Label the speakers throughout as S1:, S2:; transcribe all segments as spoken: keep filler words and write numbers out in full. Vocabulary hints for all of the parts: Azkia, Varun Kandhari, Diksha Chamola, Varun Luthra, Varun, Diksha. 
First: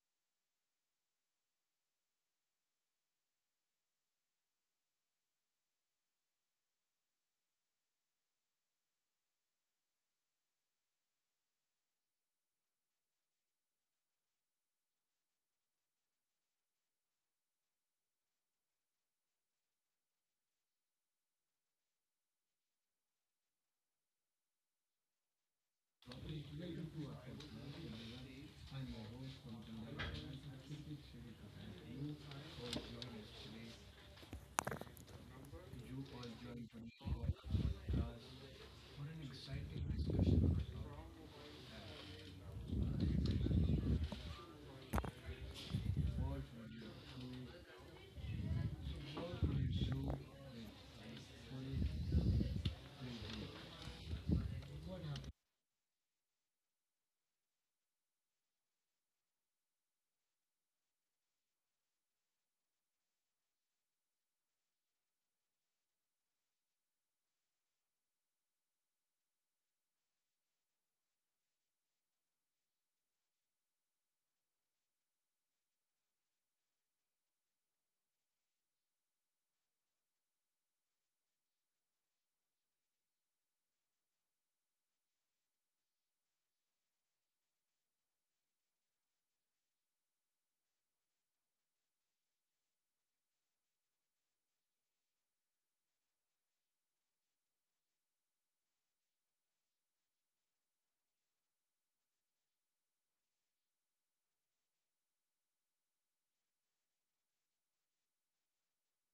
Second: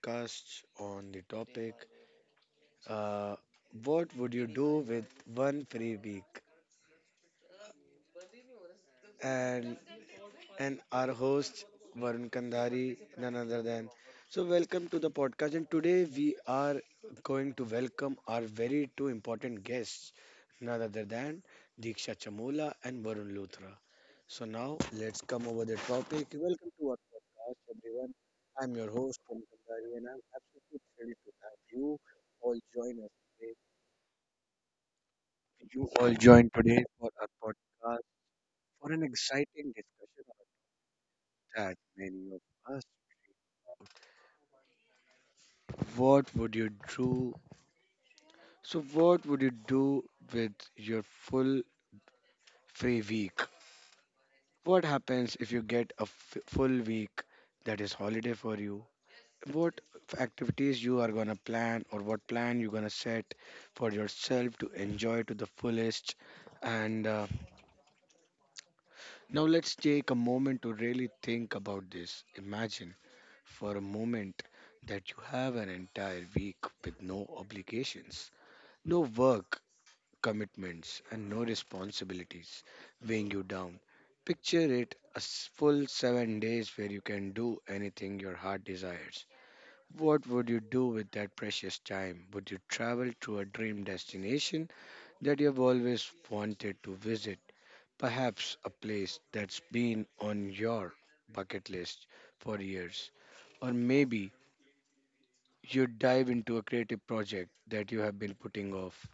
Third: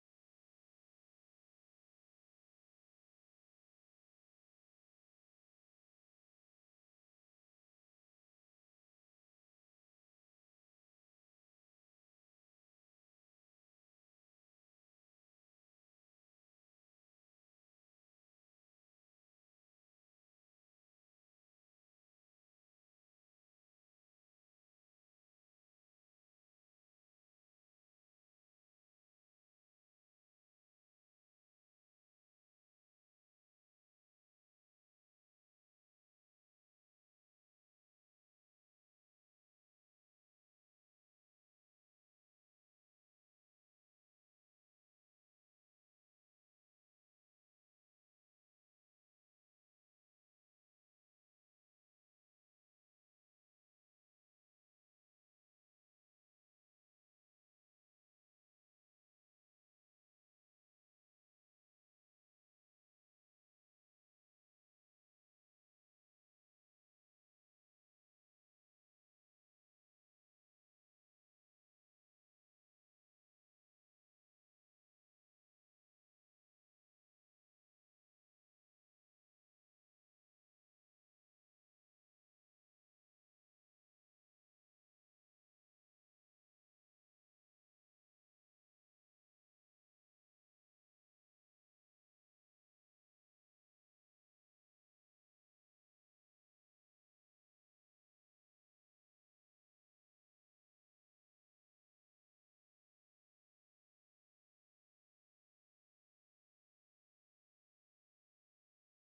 S1: podcast on the topic uh, what would you do with one free week? And and our host Varun Kandhari, none other than. So, welcome to the podcast. And today we are going to welcome our very two important guests, none other than Diksha Chamola and Varun Luthra. So, now let's come over the topic. Welcome to our podcast, everyone. I'm your host, Varun Kandhari, and I'm absolutely thrilled to have you all join us today. You all join today for our podcast
S2: Uh,
S1: for an exciting discussion that many of us. What would you do? So, what would you do with your full free week? What happens if you get a f- full week that is holiday for you? What activities you are gonna plan or what plan you're gonna set for yourself to enjoy to the fullest? And uh, Now let's take a moment to really think about this. Imagine for a moment that you have an entire week with no obligations, no work commitments and no responsibilities weighing you down. Picture it a s- full seven days where you can do anything your heart desires. What would you do with that precious time? Would you travel to a dream destination that you've always wanted to visit? Perhaps a place that's been on your bucket list for years. Or maybe you'd dive into a creative project that you have been putting off.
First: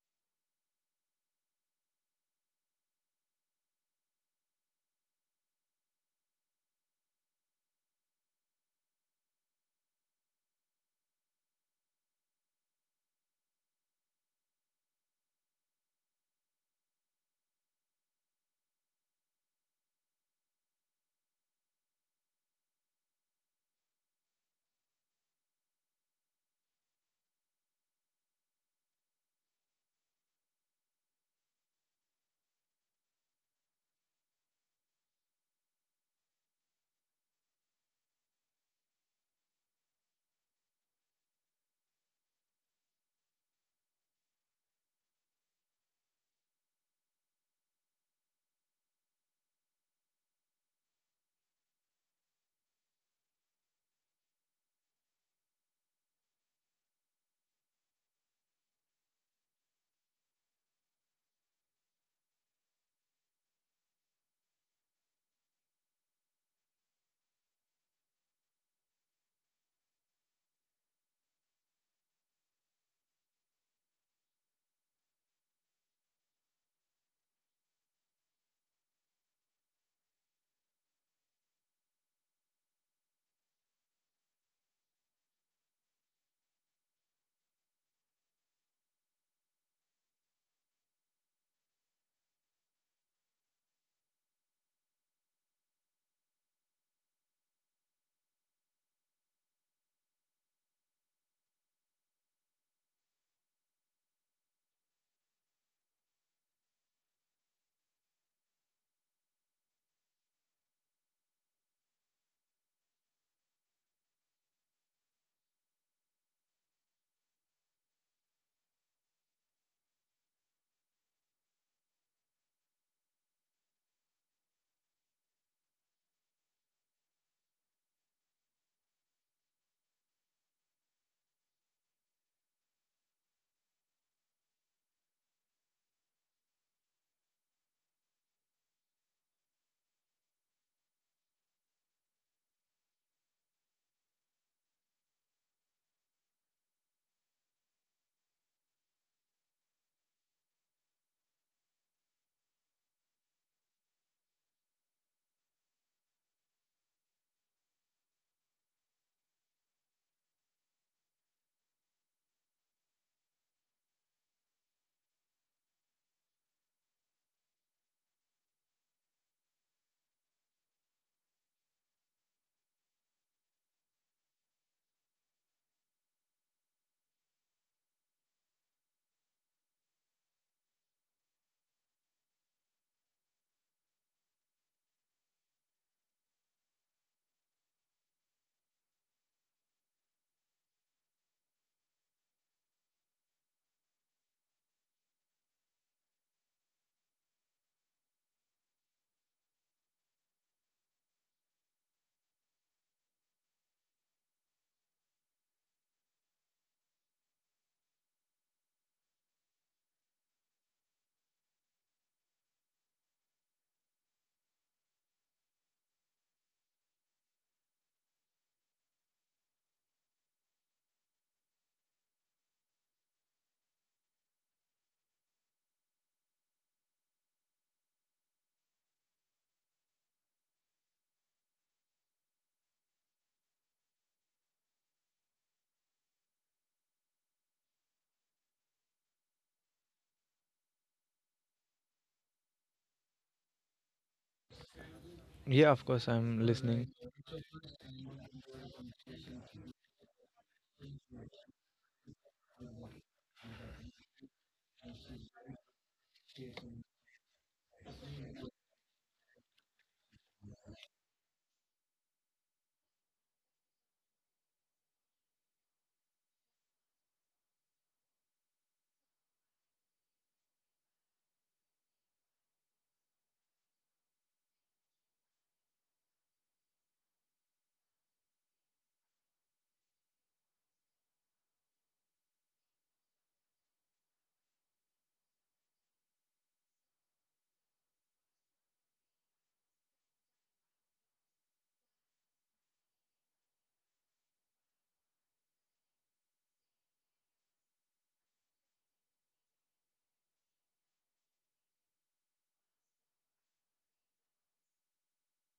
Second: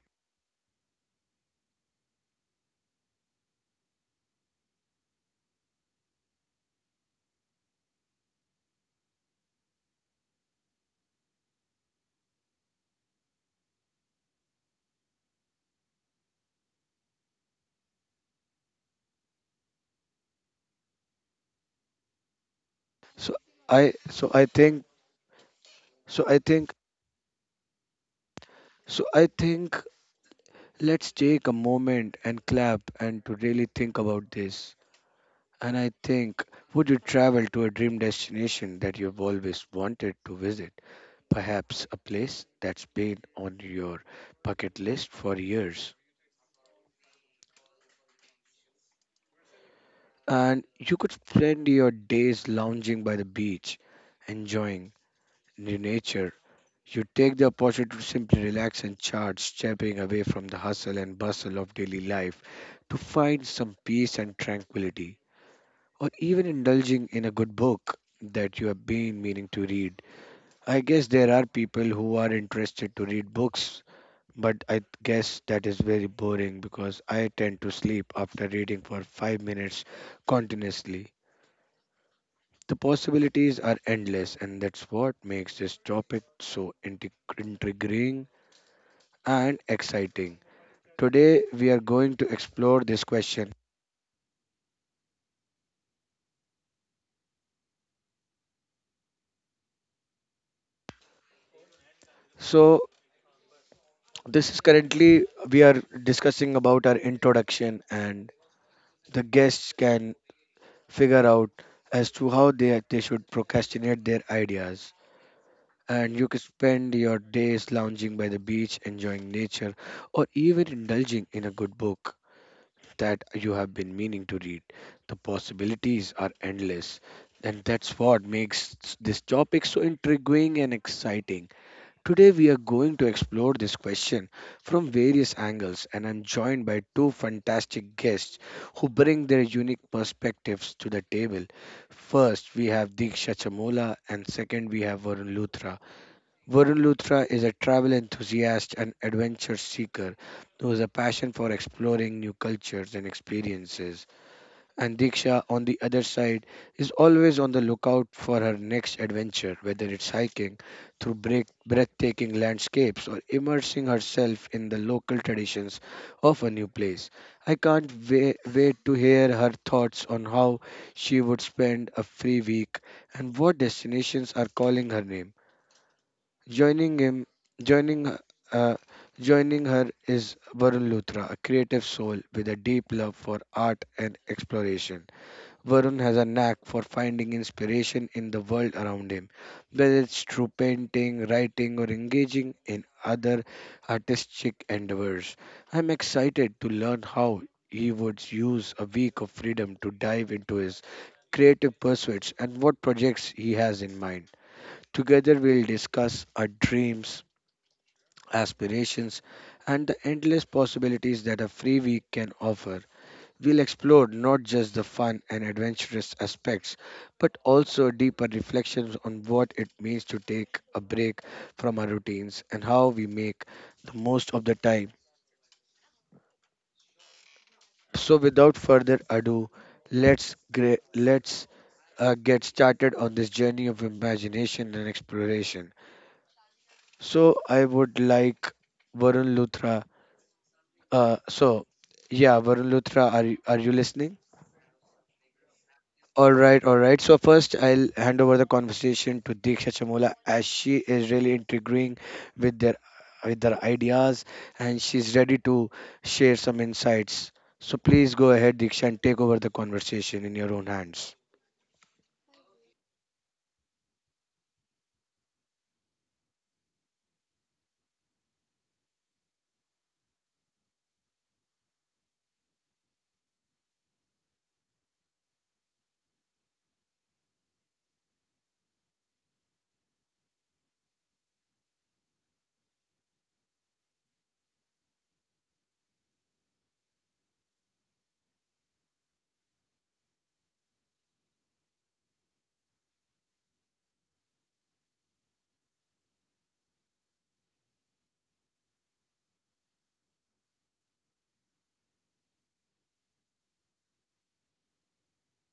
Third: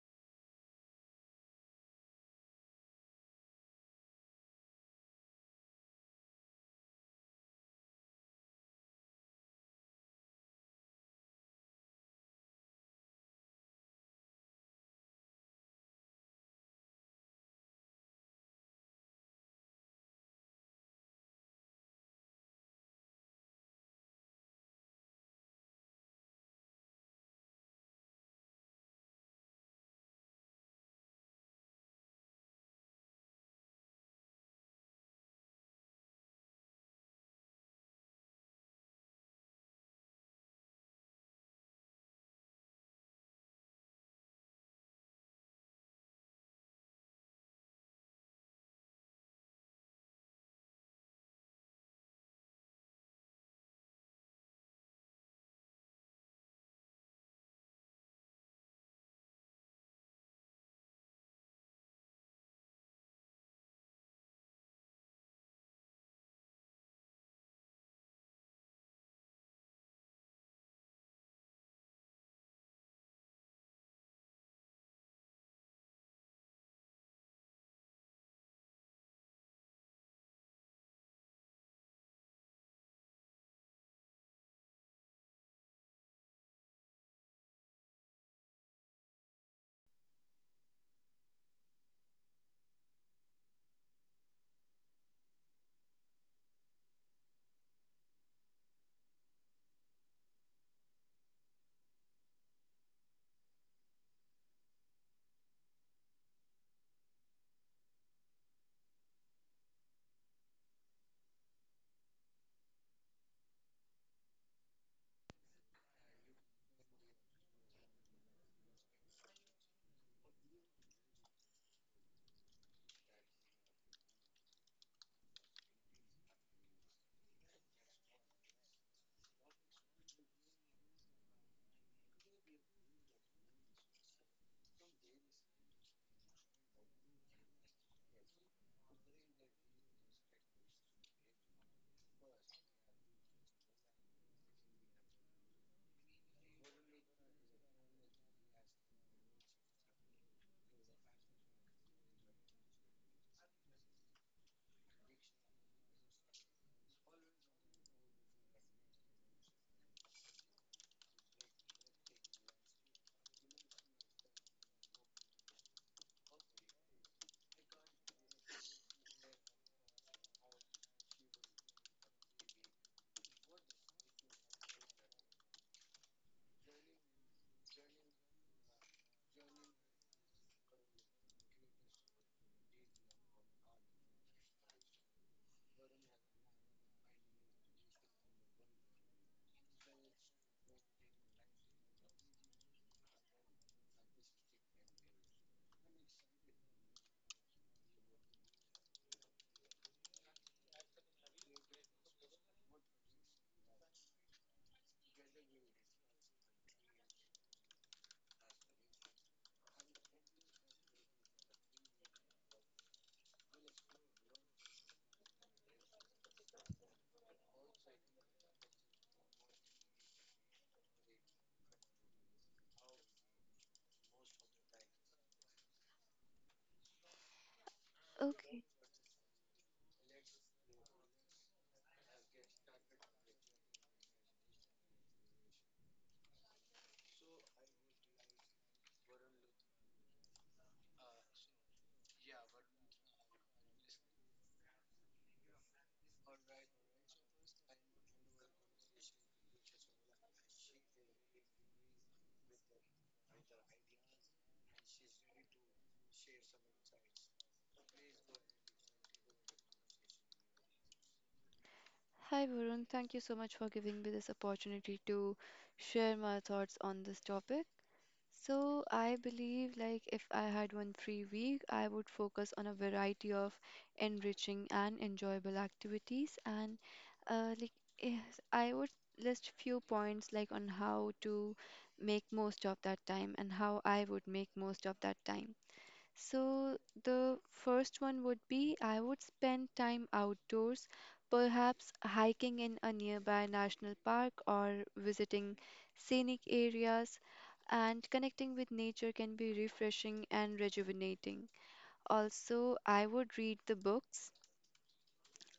S1: So I so I think so I think So I think let's take a moment and clap and to really think about this. And I think, would you travel to a dream destination that you've always wanted to visit? Perhaps a place that's been on your bucket list for years. And you could spend your days lounging by the beach, enjoying the nature. You take the opportunity to simply relax and charge, stepping away from the hustle and bustle of daily life to find some peace and tranquility, or even indulging in a good book that you have been meaning to read. I guess there are people who are interested to read books, but I guess that is very boring because I tend to sleep after reading for five minutes continuously. The possibilities are endless, and that's what makes this topic so intrig- intriguing and exciting. Today we are going to explore this question. So this is currently we are discussing about our introduction and the guests can figure out as to how they they should procrastinate their ideas. And you can spend your days lounging by the beach, enjoying nature, or even indulging in a good book that you have been meaning to read. The possibilities are endless, and that's what makes this topic so intriguing and exciting. Today, we are going to explore this question from various angles, and I'm joined by two fantastic guests who bring their unique perspectives to the table. First, we have Diksha Chamola, and second, we have Varun Luthra. Varun Luthra is a travel enthusiast and adventure seeker who has a passion for exploring new cultures and experiences. And Diksha, on the other side, is always on the lookout for her next adventure, whether it's hiking through break, breathtaking landscapes or immersing herself in the local traditions of a new place. I can't wait, wait to hear her thoughts on how she would spend a free week and what destinations are calling her name. Joining him, joining h- uh, Joining her is Varun Luthra, a creative soul with a deep love for art and exploration. Varun has a knack for finding inspiration in the world around him, whether it's through painting, writing, or engaging in other artistic endeavors. I'm excited to learn how he would use a week of freedom to dive into his creative pursuits and what projects he has in mind. Together, we'll discuss our dreams, aspirations, and the endless possibilities that a free week can offer. We'll explore not just the fun and adventurous aspects, but also deeper reflections on what it means to take a break from our routines and how we make the most of the time. So, without
S3: Okay.
S1: further ado, let's gra- let's uh, get started on this journey of imagination and exploration. So, I would like Varun Luthra. Uh, so, yeah, Varun Luthra, are you, are you listening?
S2: Yeah, of course,
S1: All
S2: I'm
S1: right, all
S2: listening.
S1: right. So first, I'll hand over the conversation to Diksha Chamola as she is really intriguing with their with their ideas and she's ready to share some insights. So please go ahead, Diksha, and take over the conversation in your own hands.
S3: Hi, Varun. Thank you so much for giving me this opportunity to share my thoughts on this topic. So, I believe like if I had one free week, I would focus on a variety of enriching and enjoyable activities and uh, like yes, I would list few points like on how to make most of that time and how I would make most of that time. So, the first one would be I would spend time outdoors, perhaps hiking in a nearby national park or visiting scenic areas, and connecting with nature can be refreshing and rejuvenating. Also, I would read the books.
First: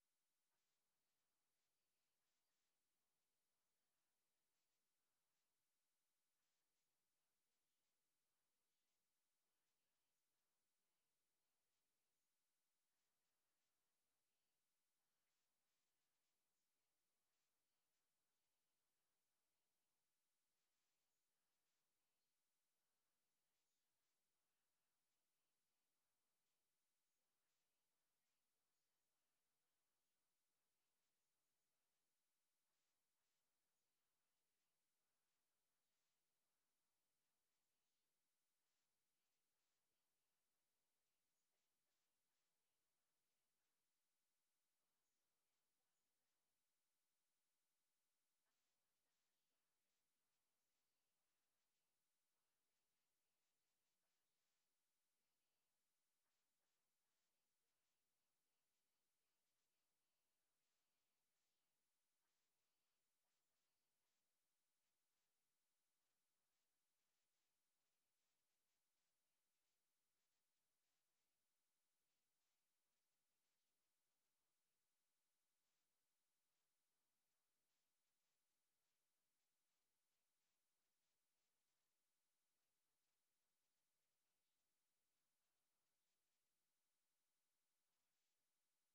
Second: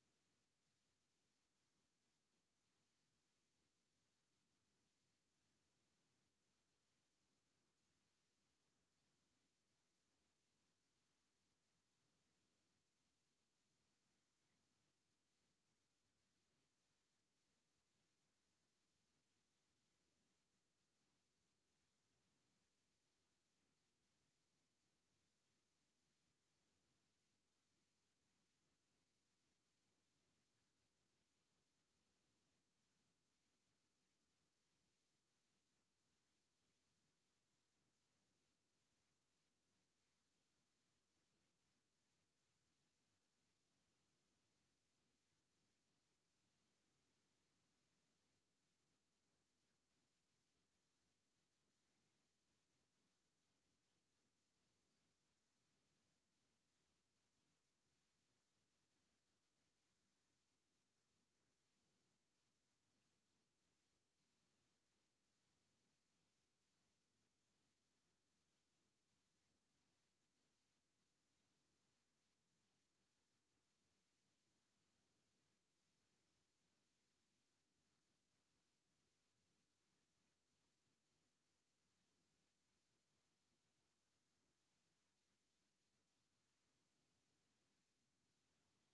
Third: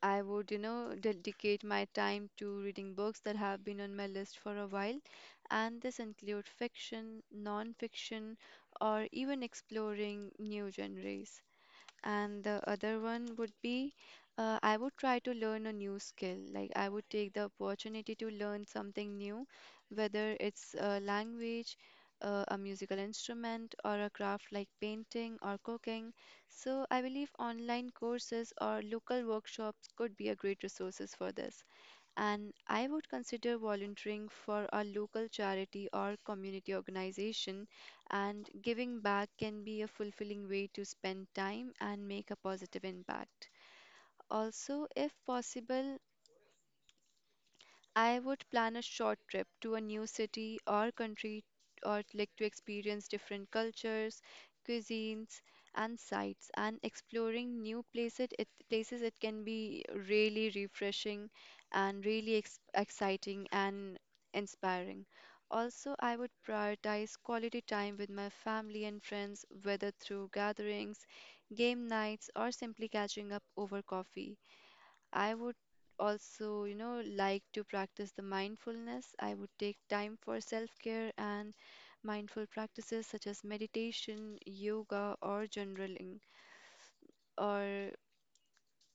S3: I would, you know, dedicate my time to reading books that have been on my list for a while, and this include fiction, non-fiction, or even exploring new genres and the other one would be uh, I would try to learn a new skill. Like I would take the opportunity to learn something new, whether it's a language, uh, a musical instrument, or a craft like painting or cooking. So I believe online courses or local workshops could be a great resources for this and I would consider volunteering for a local charity or community organization. And giving back can be a fulfilling way to spend time and make a positive impact. Also, if possible, I would plan a short trip to a new city or country or like to experience different cultures, cuisines and sites and exploring new places it places it can be really refreshing and really ex exciting and inspiring. Also, I would prioritize quality time with my family and friends, whether through gatherings, game nights, or simply catching up over coffee. I would also, you know, like to practice the mindfulness. I would take time for self-care and mindful practices such as meditation, yoga, or journaling, or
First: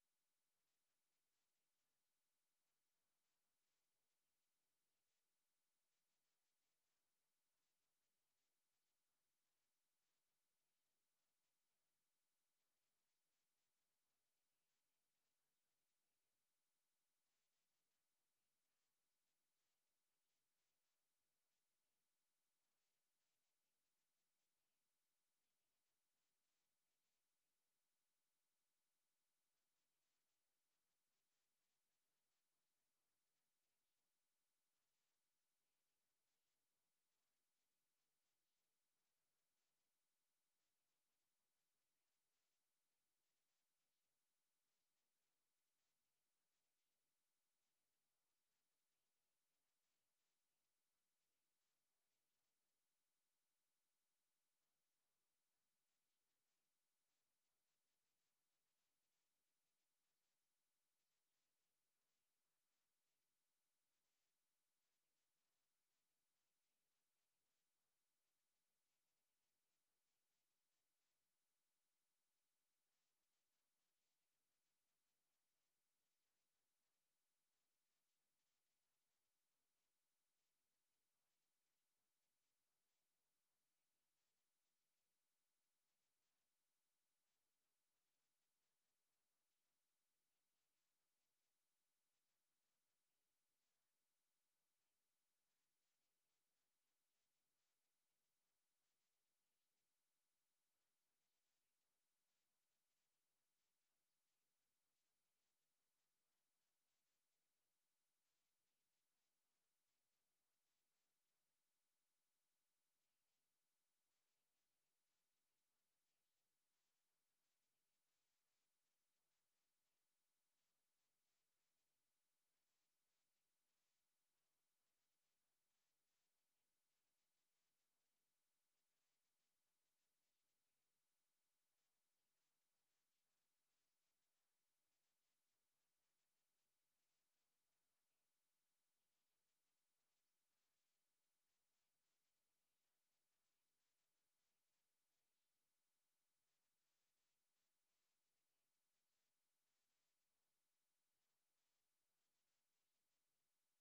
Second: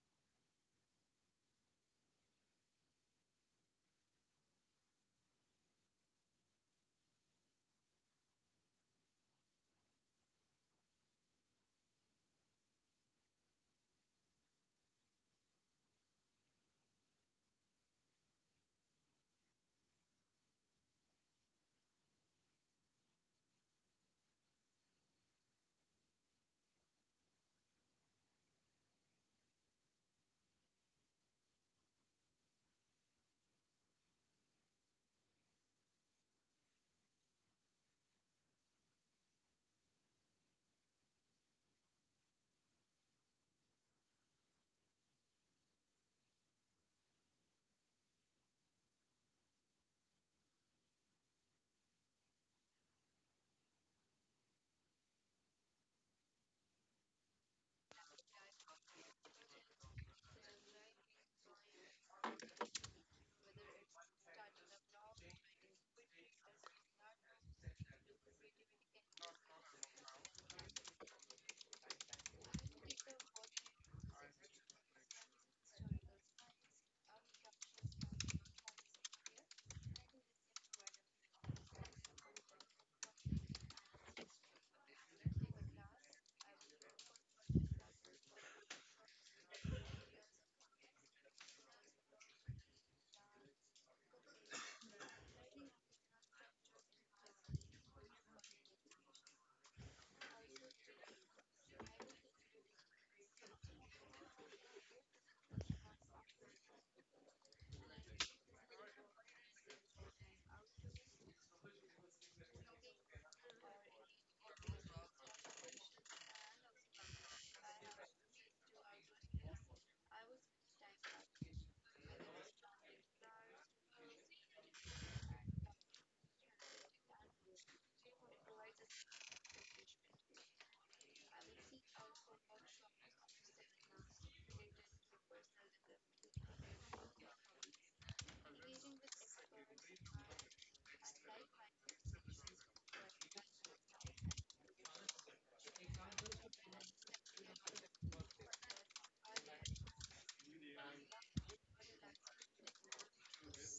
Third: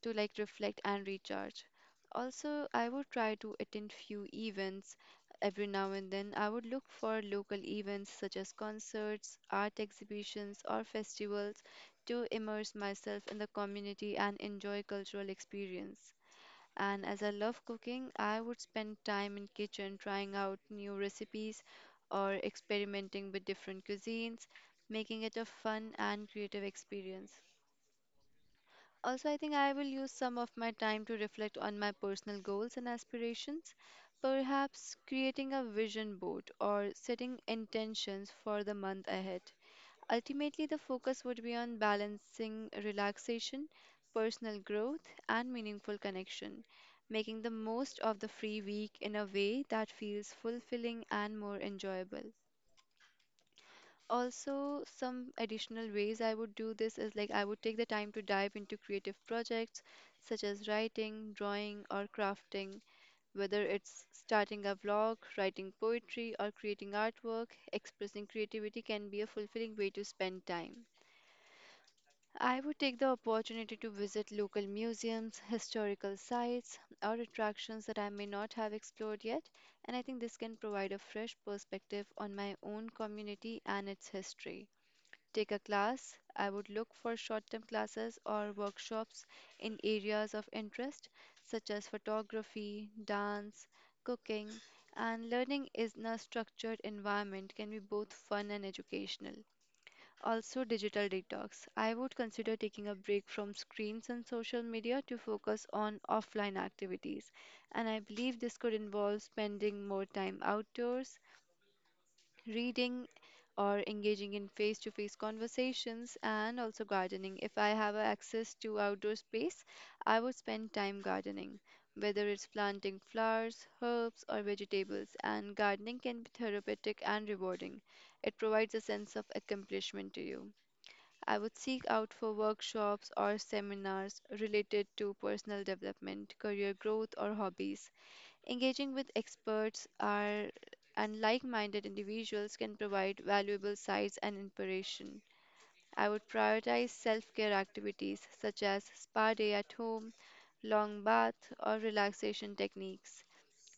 S3: to like reflect and recharge. Also, I would try to attend few events every now and then. I would look for local events such as concerts, art exhibitions, or festivals to immerse myself in the community and enjoy cultural experience and as I love cooking, I would spend time in kitchen trying out new recipes or experimenting with different cuisines, making it a fun and creative experience. Also, I think I will use some of my time to reflect on my personal goals and aspirations, perhaps creating a vision board or setting intentions for the month ahead. Ultimately, the focus would be on balancing relaxation, personal growth, and meaningful connection, making the most of the free week in a way that feels fulfilling and more enjoyable. Also, some additional ways I would do this is like I would take the time to dive into creative projects such as writing, drawing, or crafting. Whether it's starting a vlog, writing poetry, or creating artwork, expressing creativity can be a fulfilling way to spend time. I would take the opportunity to visit local museums, historical sites, or attractions that I may not have explored yet, and I think this can provide a fresh perspective on my own community and its history. Take a class, I would look for short term classes or workshops in areas of interest such as photography, dance, cooking, and learning in a structured environment can be both fun and educational. Also, digital detox. I would consider taking a break from screens and social media to focus on offline activities. And I believe this could involve spending more time outdoors, reading, or engaging in face to face conversations, and also gardening. If I have a access to outdoor space, I would spend time gardening, whether it's planting flowers, herbs, or vegetables. And gardening can be therapeutic and rewarding. It provides a sense of accomplishment to you. I would seek out for workshops or seminars related to personal development, career growth, or hobbies. Engaging with experts are and like minded individuals can provide valuable sights and inspiration. I would prioritize self care activities such as spa day at home, long bath, or relaxation techniques.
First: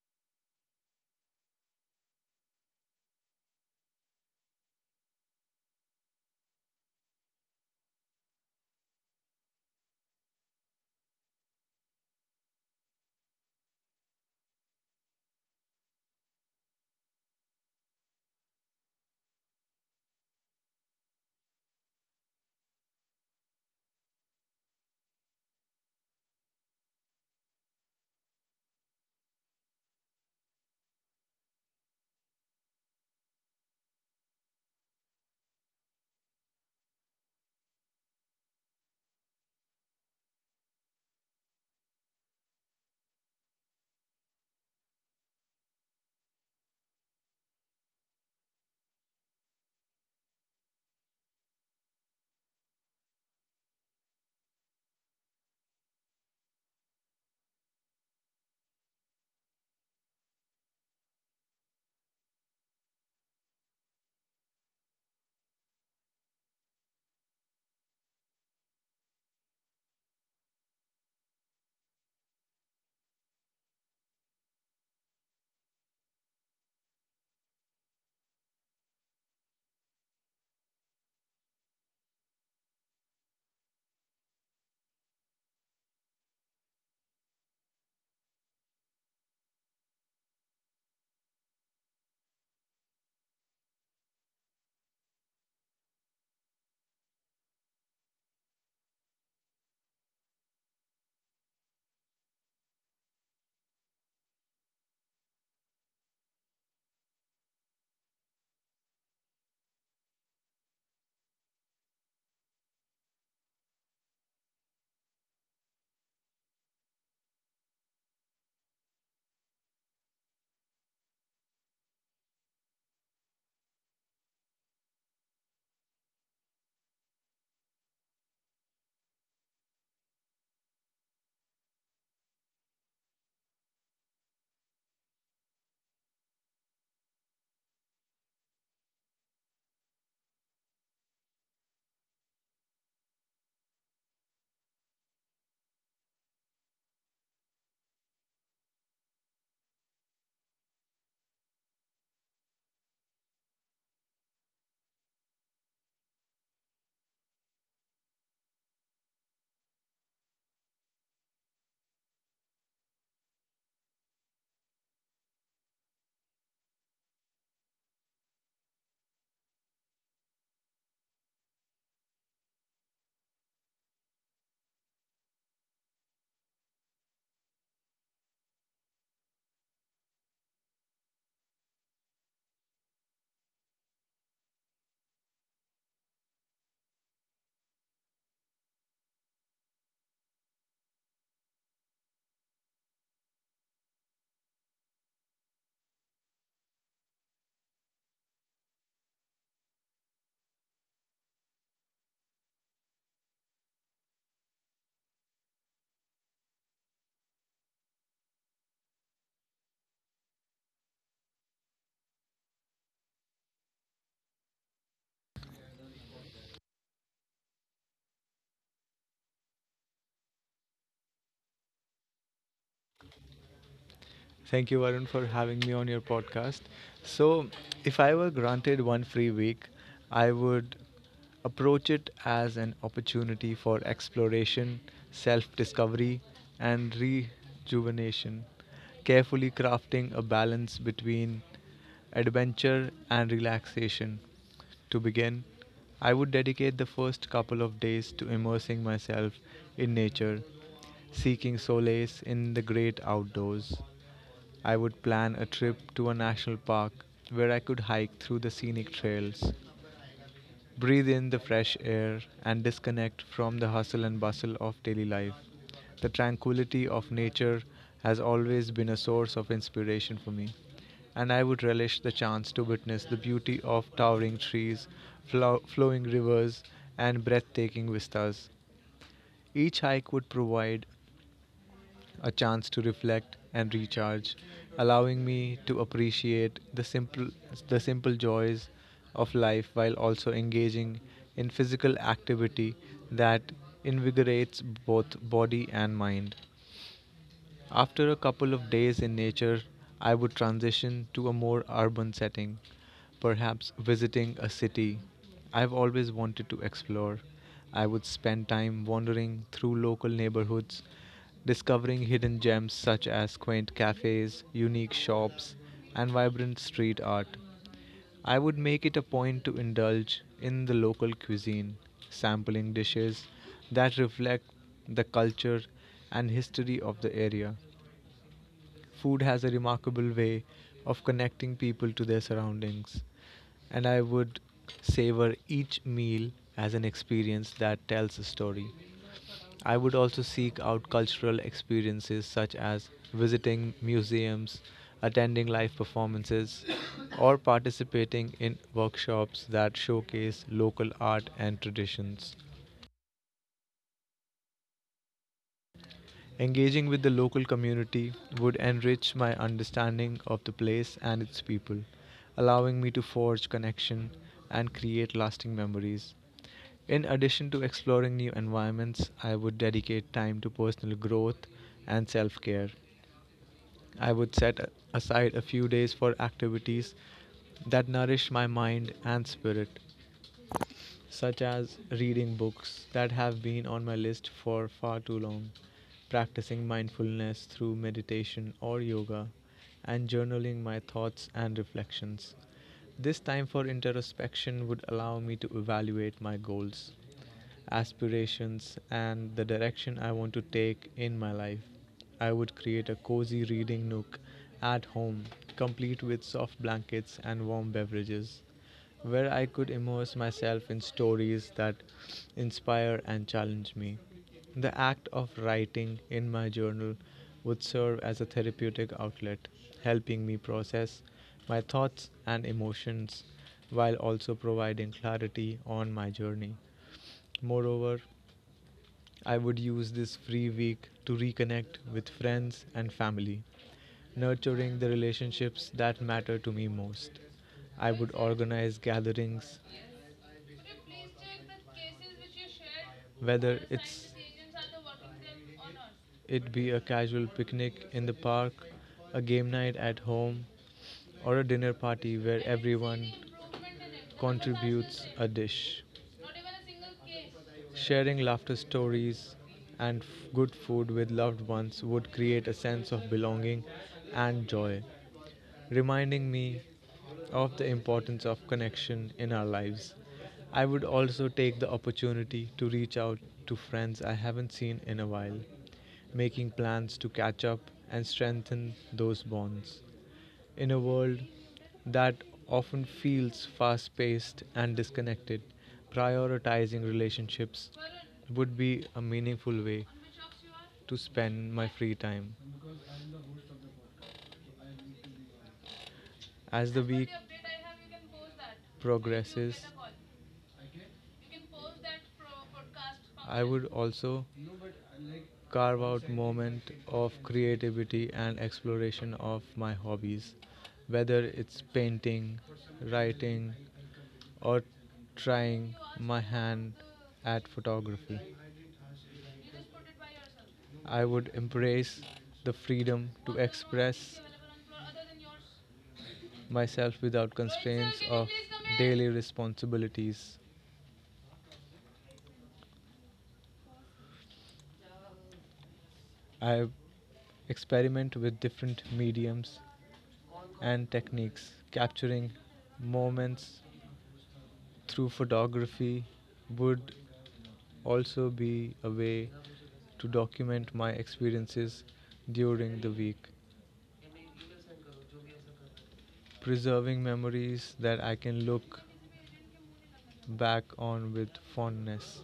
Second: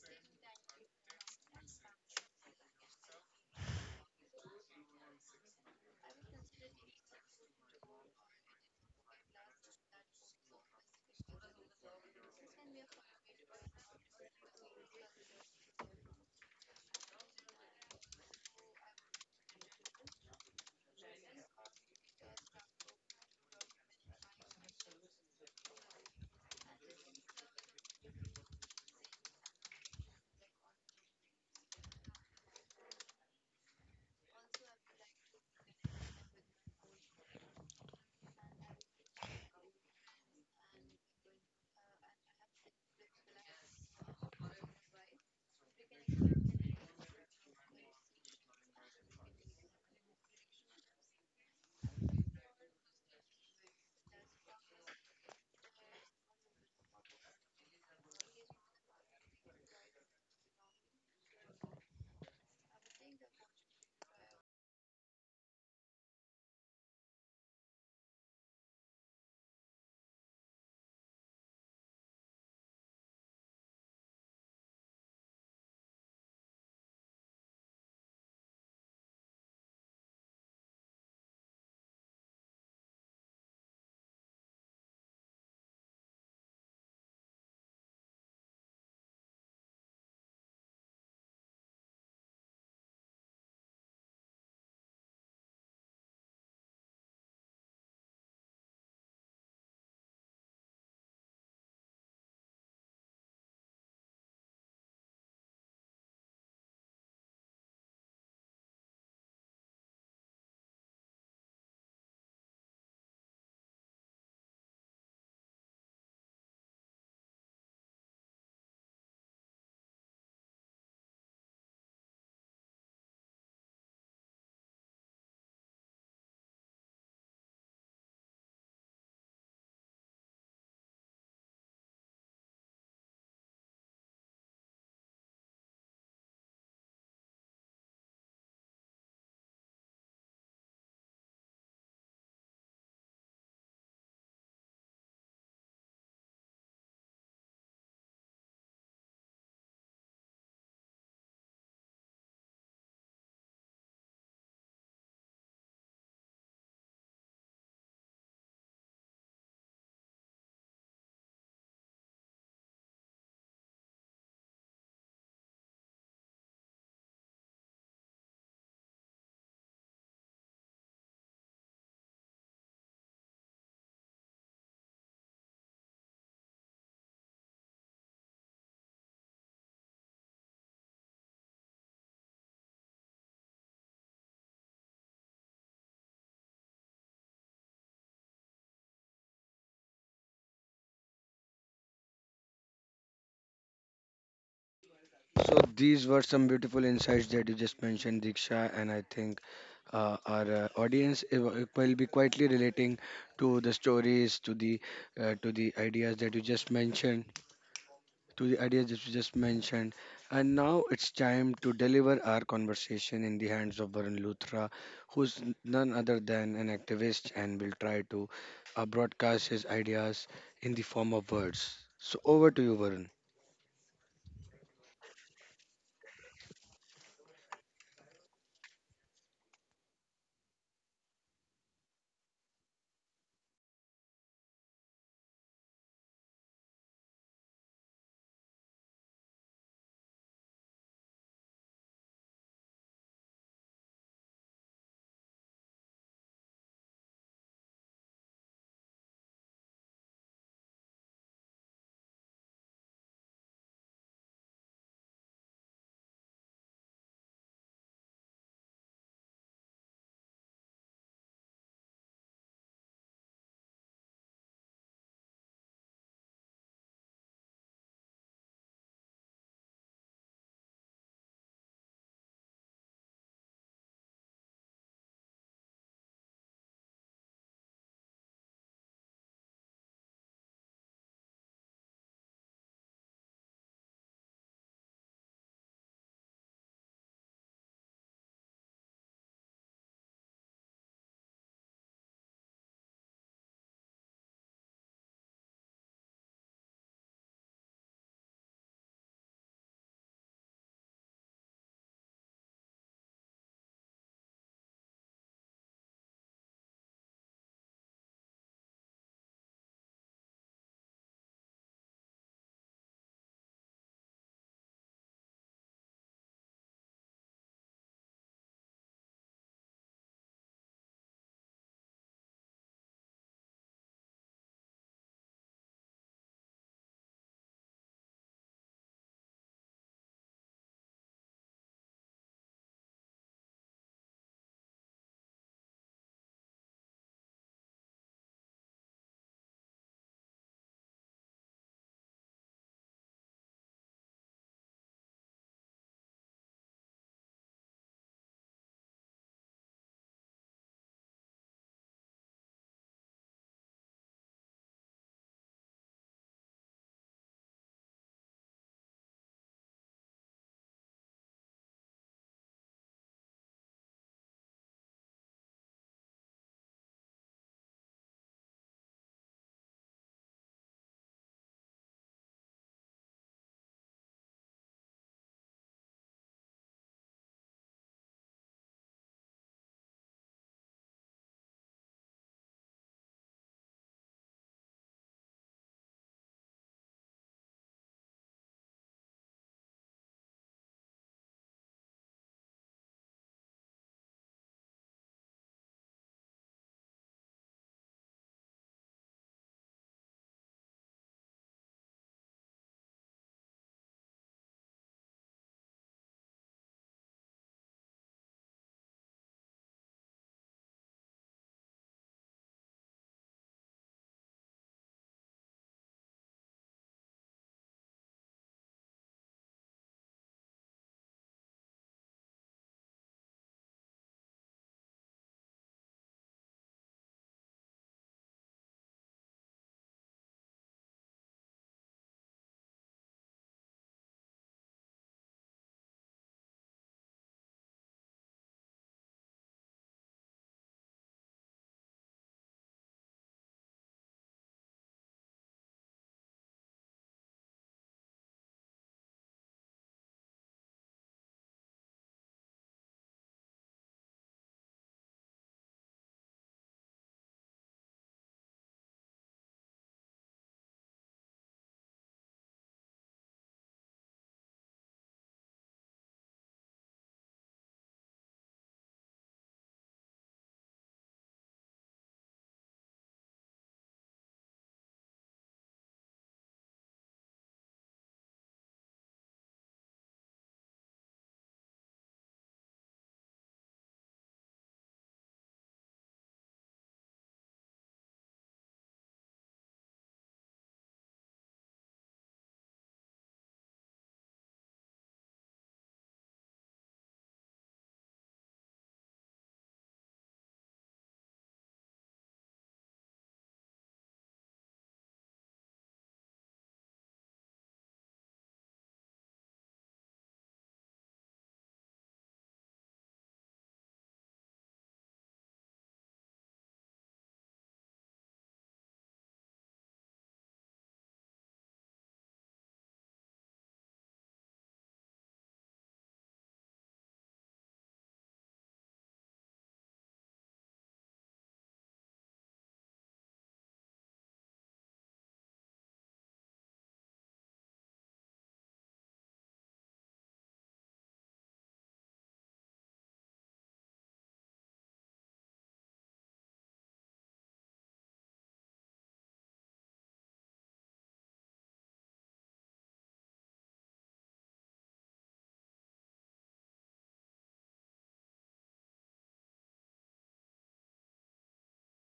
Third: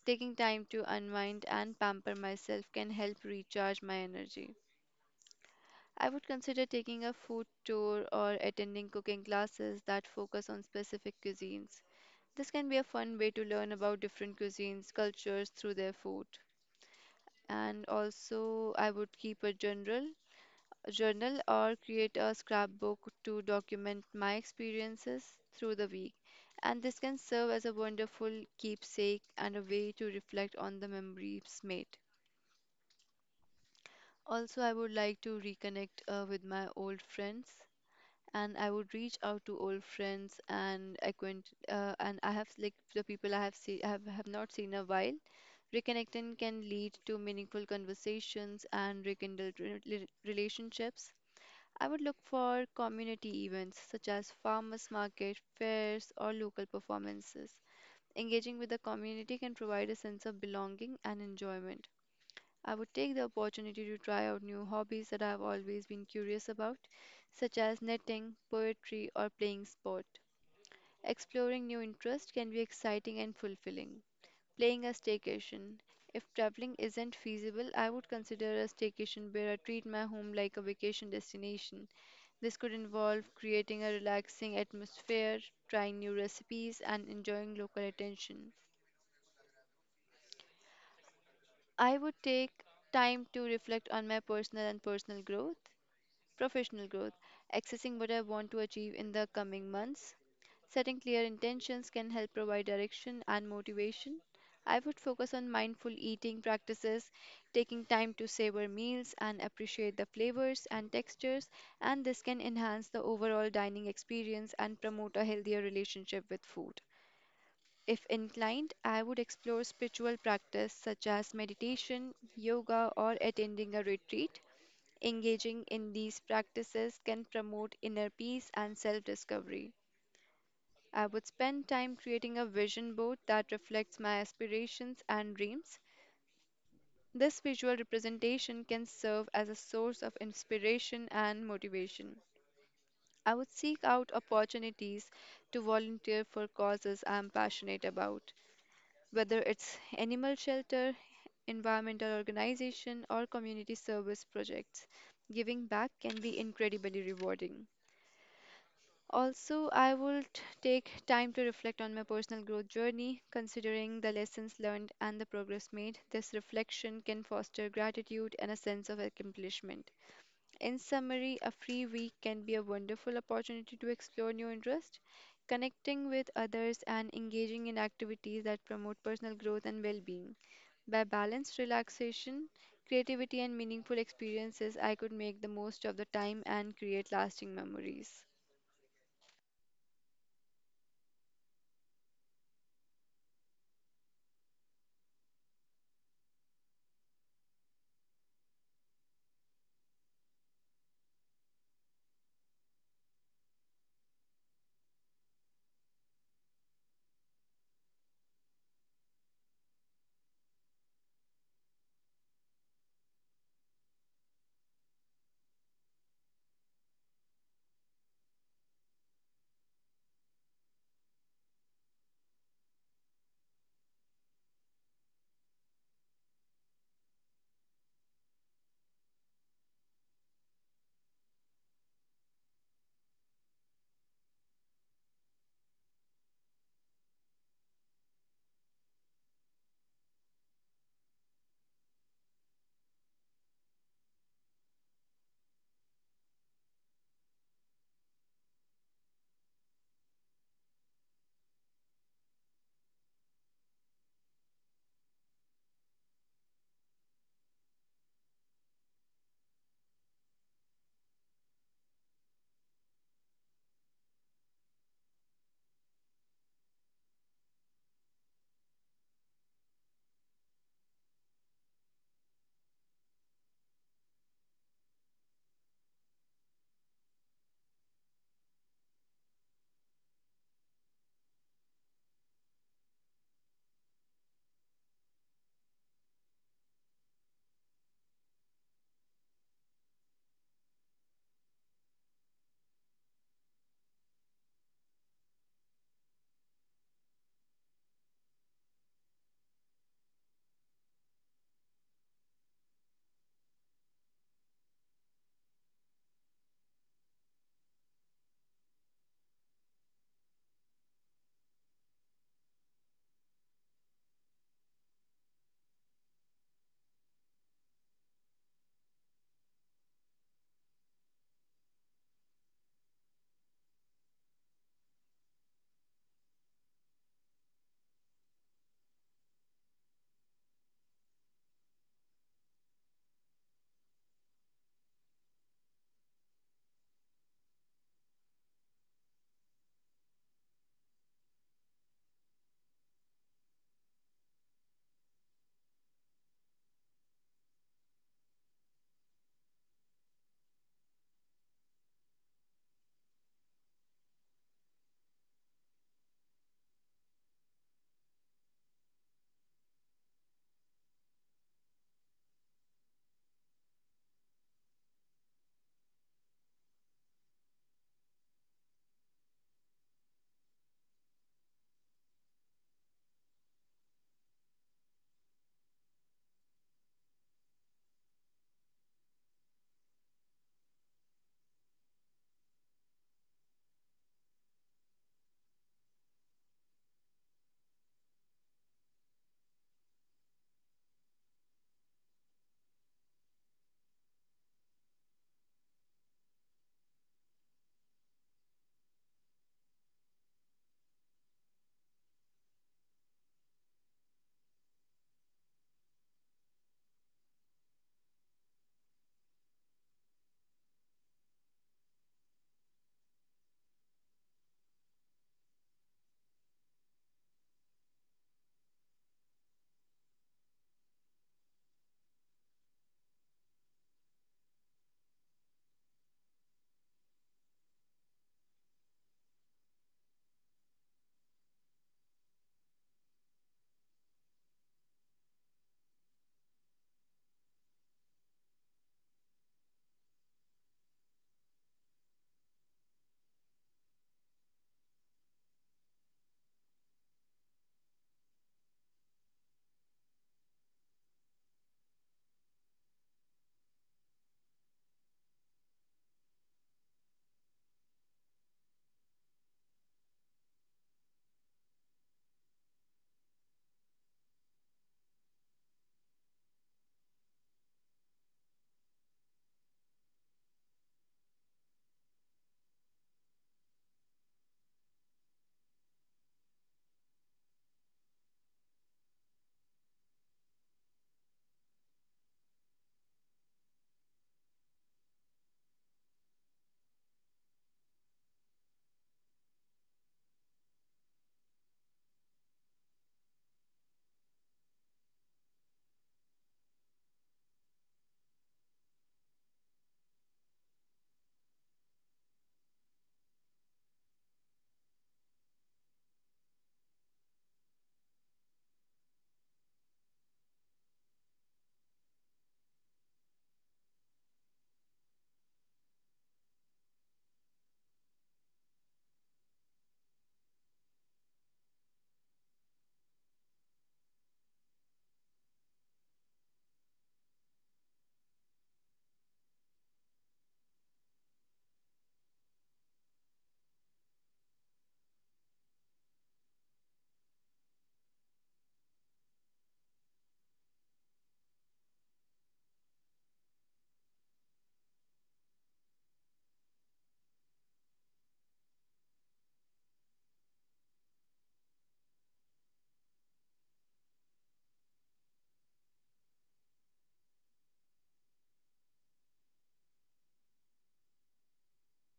S3: Taking time to unwind and pamper myself can help recharge my energy. I would consider taking a food tour or attending cooking classes that focus on specific cuisines. This can be a fun way to learn about different cuisines, cultures through their food. And also, I would keep a general a journal or create a scrapbook to document my experiences through the week. And this can serve as a wonderful keepsake and a way to reflect on the memories made. Also, I would like to reconnect uh, with my old friends and I would reach out to old friends and acquaint uh, and I have like the people I have see have, have not seen a while. Reconnecting can lead to meaningful conversations and rekindled re- re- relationships. I would look for community events such as farmers market, fairs, or local performances. Engaging with the community can provide a sense of belonging and enjoyment. I would take the opportunity to try out new hobbies that I have always been curious about, such as knitting, poetry, or playing sport. Exploring new interests can be exciting and fulfilling. Playing a staycation. If traveling isn't feasible, I would consider a staycation where I treat my home like a vacation destination. This could involve creating a relaxing atmosphere, trying new recipes, and enjoying local attention. I would take time to reflect on my personal and personal growth. Professional growth, accessing what I want to achieve in the coming months. Setting clear intentions can help provide direction and motivation. I would focus on mindful eating practices, taking time to savor meals and appreciate the flavors and textures, and this can enhance the overall dining experience and promote a healthier relationship with food. If inclined, I would explore spiritual practice such as meditation, yoga, or attending a retreat. Engaging in these practices can promote inner peace and self discovery. I would spend time creating a vision board that reflects my aspirations and dreams. This visual representation can serve as a source of inspiration and motivation. I would seek out opportunities to volunteer for causes I am passionate about, whether it's animal shelter, environmental organization, or community service projects. Giving back can be incredibly rewarding. Also, I would take time to reflect on my personal growth journey, considering the lessons learned and the progress made. This reflection can foster gratitude and a sense of accomplishment. In summary, a free week can be a wonderful opportunity to explore new interests, connecting with others, and engaging in activities that promote personal growth and well being. By balanced relaxation, creativity, and meaningful experiences, I could make the most of the time and create lasting memories.
S1: So these were some beautiful insights that you just mentioned, Diksha, and I think uh, our uh, audience i- wi- will be quietly relating to the stories, to the uh, to the ideas that you just mentioned. To the ideas that you just mentioned. And now it's time to deliver our conversation in the hands of Varun Luthra, who's n- none other than an activist and will try to uh, broadcast his ideas in the form of words. So over to you, Varun.
S2: Thank you, Varun, for having me on your podcast. So, if I were granted one free week, I would approach it as an opportunity for exploration, self discovery, and rejuvenation, carefully crafting a balance between adventure and relaxation. To begin, I would dedicate the first couple of days to immersing myself in nature, seeking solace in the great outdoors. I would plan a trip to a national park where I could hike through the scenic trails, breathe in the fresh air, and disconnect from the hustle and bustle of daily life. The tranquility of nature has always been a source of inspiration for me, and I would relish the chance to witness the beauty of towering trees, flow- flowing rivers, and breathtaking vistas. Each hike would provide a chance to reflect and recharge, allowing me to appreciate the simple the simple joys of life while also engaging in physical activity that invigorates both body and mind. After a couple of days in nature, I would transition to a more urban setting, perhaps visiting a city I've always wanted to explore. I would spend time wandering through local neighborhoods, discovering hidden gems such as quaint cafes, unique shops, and vibrant street art. I would make it a point to indulge in the local cuisine, sampling dishes that reflect the culture and history of the area. Food has a remarkable way of connecting people to their surroundings, and I would savor each meal as an experience that tells a story. I would also seek out cultural experiences such as visiting museums, attending live performances, or participating in workshops that showcase local art and traditions. Engaging with the local community would enrich my understanding of the place and its people, allowing me to forge connection and create lasting memories. In addition to exploring new environments, I would dedicate time to personal growth and self care. I would set a- aside a few days for activities that nourish my mind and spirit, such as reading books that have been on my list for far too long, practicing mindfulness through meditation or yoga, and journaling my thoughts and reflections. This time for introspection would allow me to evaluate my goals, aspirations, and the direction I want to take in my life. I would create a cozy reading nook at home, complete with soft blankets and warm beverages, where I could immerse myself in stories that inspire and challenge me. The act of writing in my journal would serve as a therapeutic outlet, helping me process my thoughts and emotions while also providing clarity on my journey. Moreover, I would use this free week to reconnect with friends and family, nurturing the relationships that matter to me most. I would organize gatherings, whether it's it be a casual picnic in the park, a game night at home, or a dinner party where everyone contributes a dish. Sharing laughter, stories, and f- good food with loved ones would create a sense of belonging and joy, reminding me of the importance of connection in our lives. I would also take the opportunity to reach out to friends I haven't seen in a while, making plans to catch up and strengthen those bonds. In a world that often feels fast paced and disconnected, prioritizing relationships would be a meaningful way to spend my free time. As the week progresses, I would content. Also carve out moment of creativity and exploration of my hobbies, whether it's painting, writing, or trying my hand at photography. I would embrace the freedom to express myself without constraints of daily responsibilities. I Experiment with different mediums and techniques, capturing moments through photography would also be a way to document my experiences during the week, preserving memories that I can look back on with fondness.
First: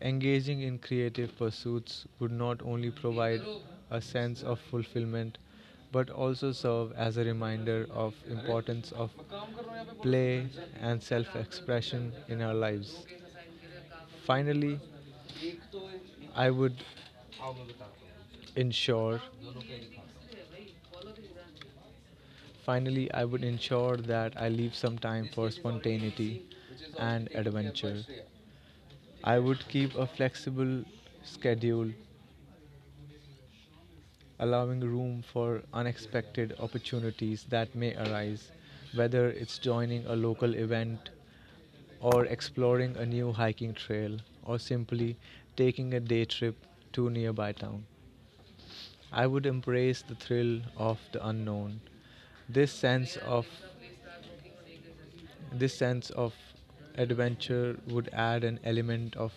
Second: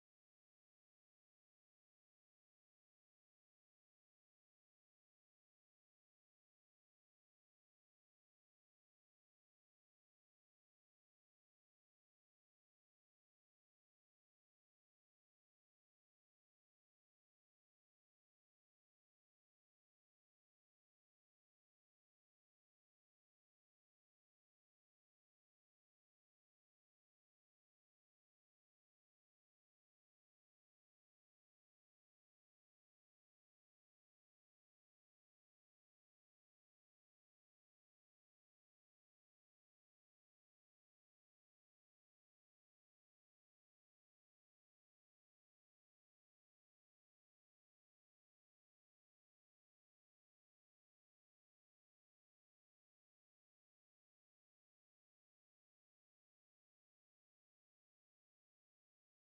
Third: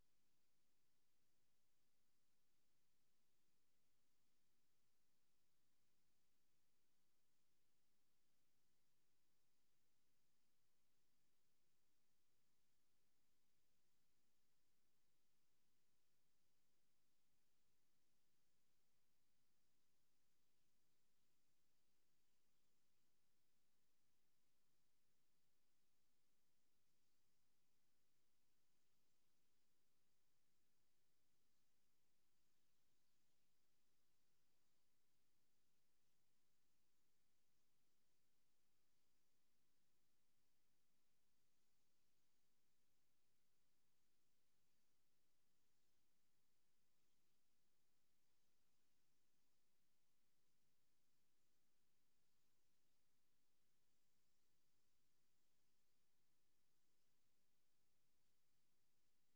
S2: Engaging in creative pursuits would not only provide a sense of fulfillment but also serve as a reminder of importance of play and self-expression in our lives. Finally, I would ensure Finally, I would ensure that I leave some time for spontaneity and adventure. I would keep a flexible schedule, allowing room for unexpected opportunities that may arise, whether it's joining a local event or exploring a new hiking trail or simply taking a day trip to a nearby town. I would embrace the thrill of the unknown. This sense of This sense of adventure would add an element of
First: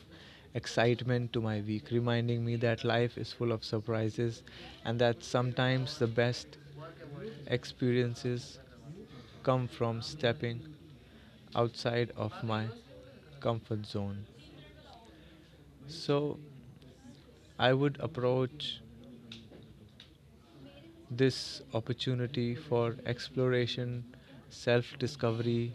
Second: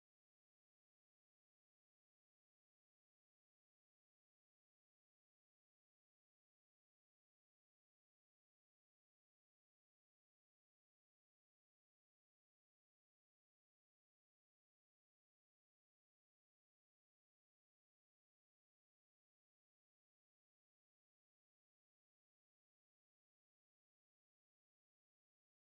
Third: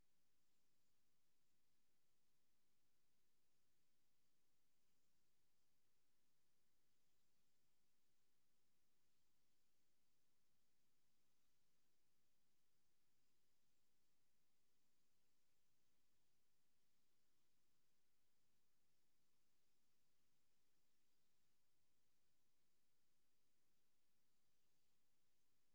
S2: excitement to my week, reminding me that life is full of surprises and that sometimes the best experiences come from stepping outside of my comfort zone. So I would approach this opportunity for exploration, self discovery,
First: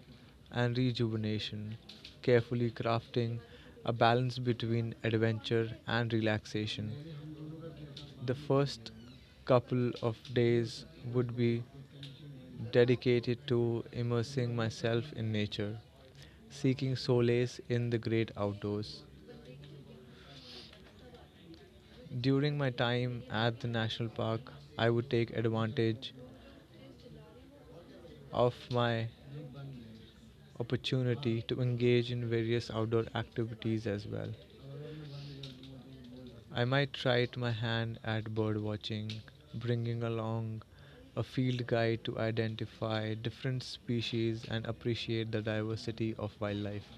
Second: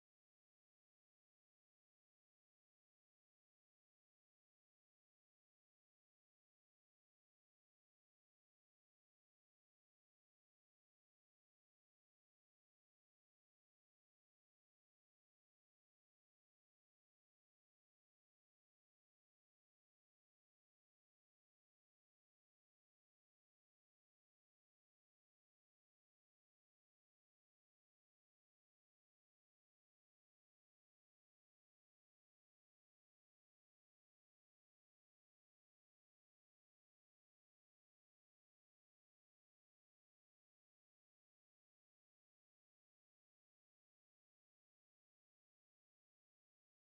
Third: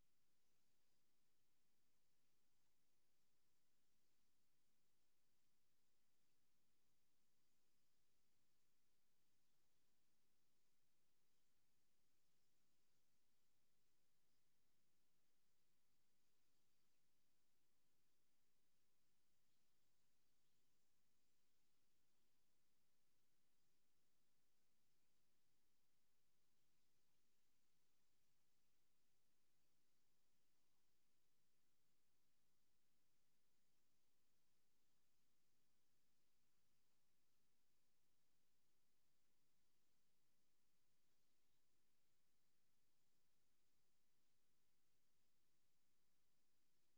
S2: and rejuvenation, carefully crafting a balance between adventure and relaxation. The first couple of days would be dedicated to immersing myself in nature, seeking solace in the great outdoors. During my time at the national park, I would take advantage of my opportunity to engage in various outdoor activities as well. I might try it my hand at bird watching, bringing along a field guide to identify different species and appreciate the diversity of wildlife.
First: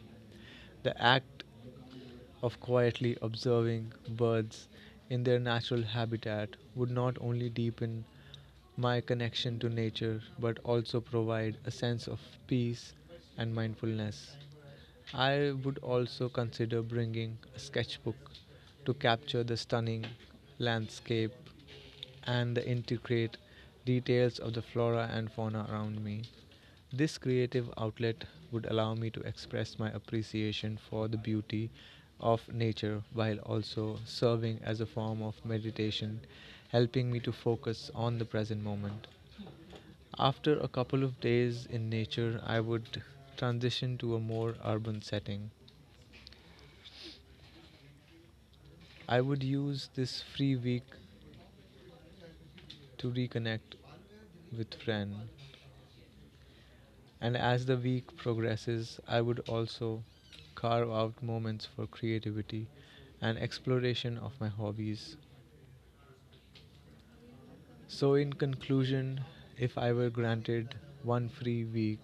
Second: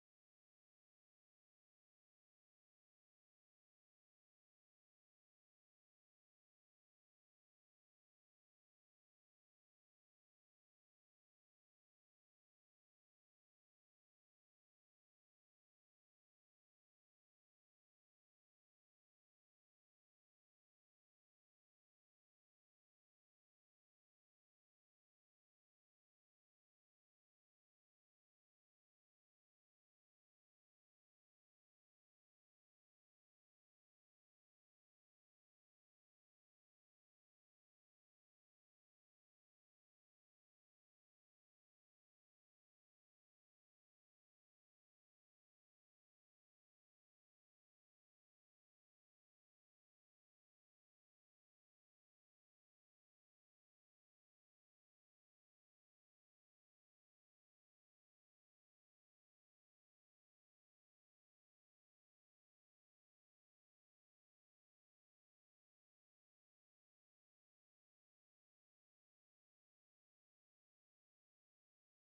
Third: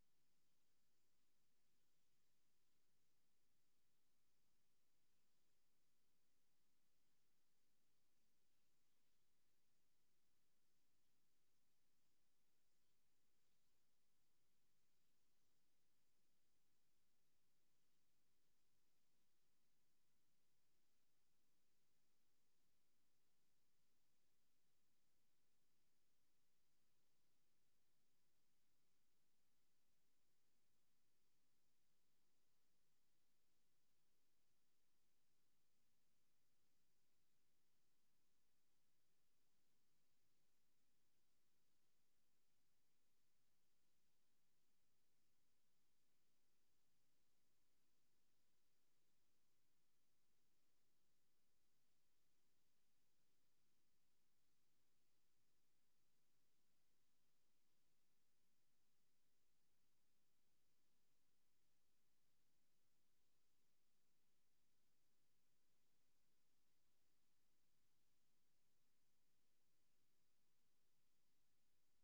S2: The act of quietly observing birds in their natural habitat would not only deepen my connection to nature, but also provide a sense of peace and mindfulness. I would also consider bringing a sketchbook to capture the stunning landscape and the intricate details of the flora and fauna around me. This creative outlet would allow me to express my appreciation for the beauty of nature while also serving as a form of meditation, helping me to focus on the present moment. After a couple of days in nature, I would transition to a more urban setting. I would use this free week to reconnect with friends. And as the week progresses, I would also carve out moments for creativity and exploration of my hobbies. So, in conclusion, if I were granted one free week,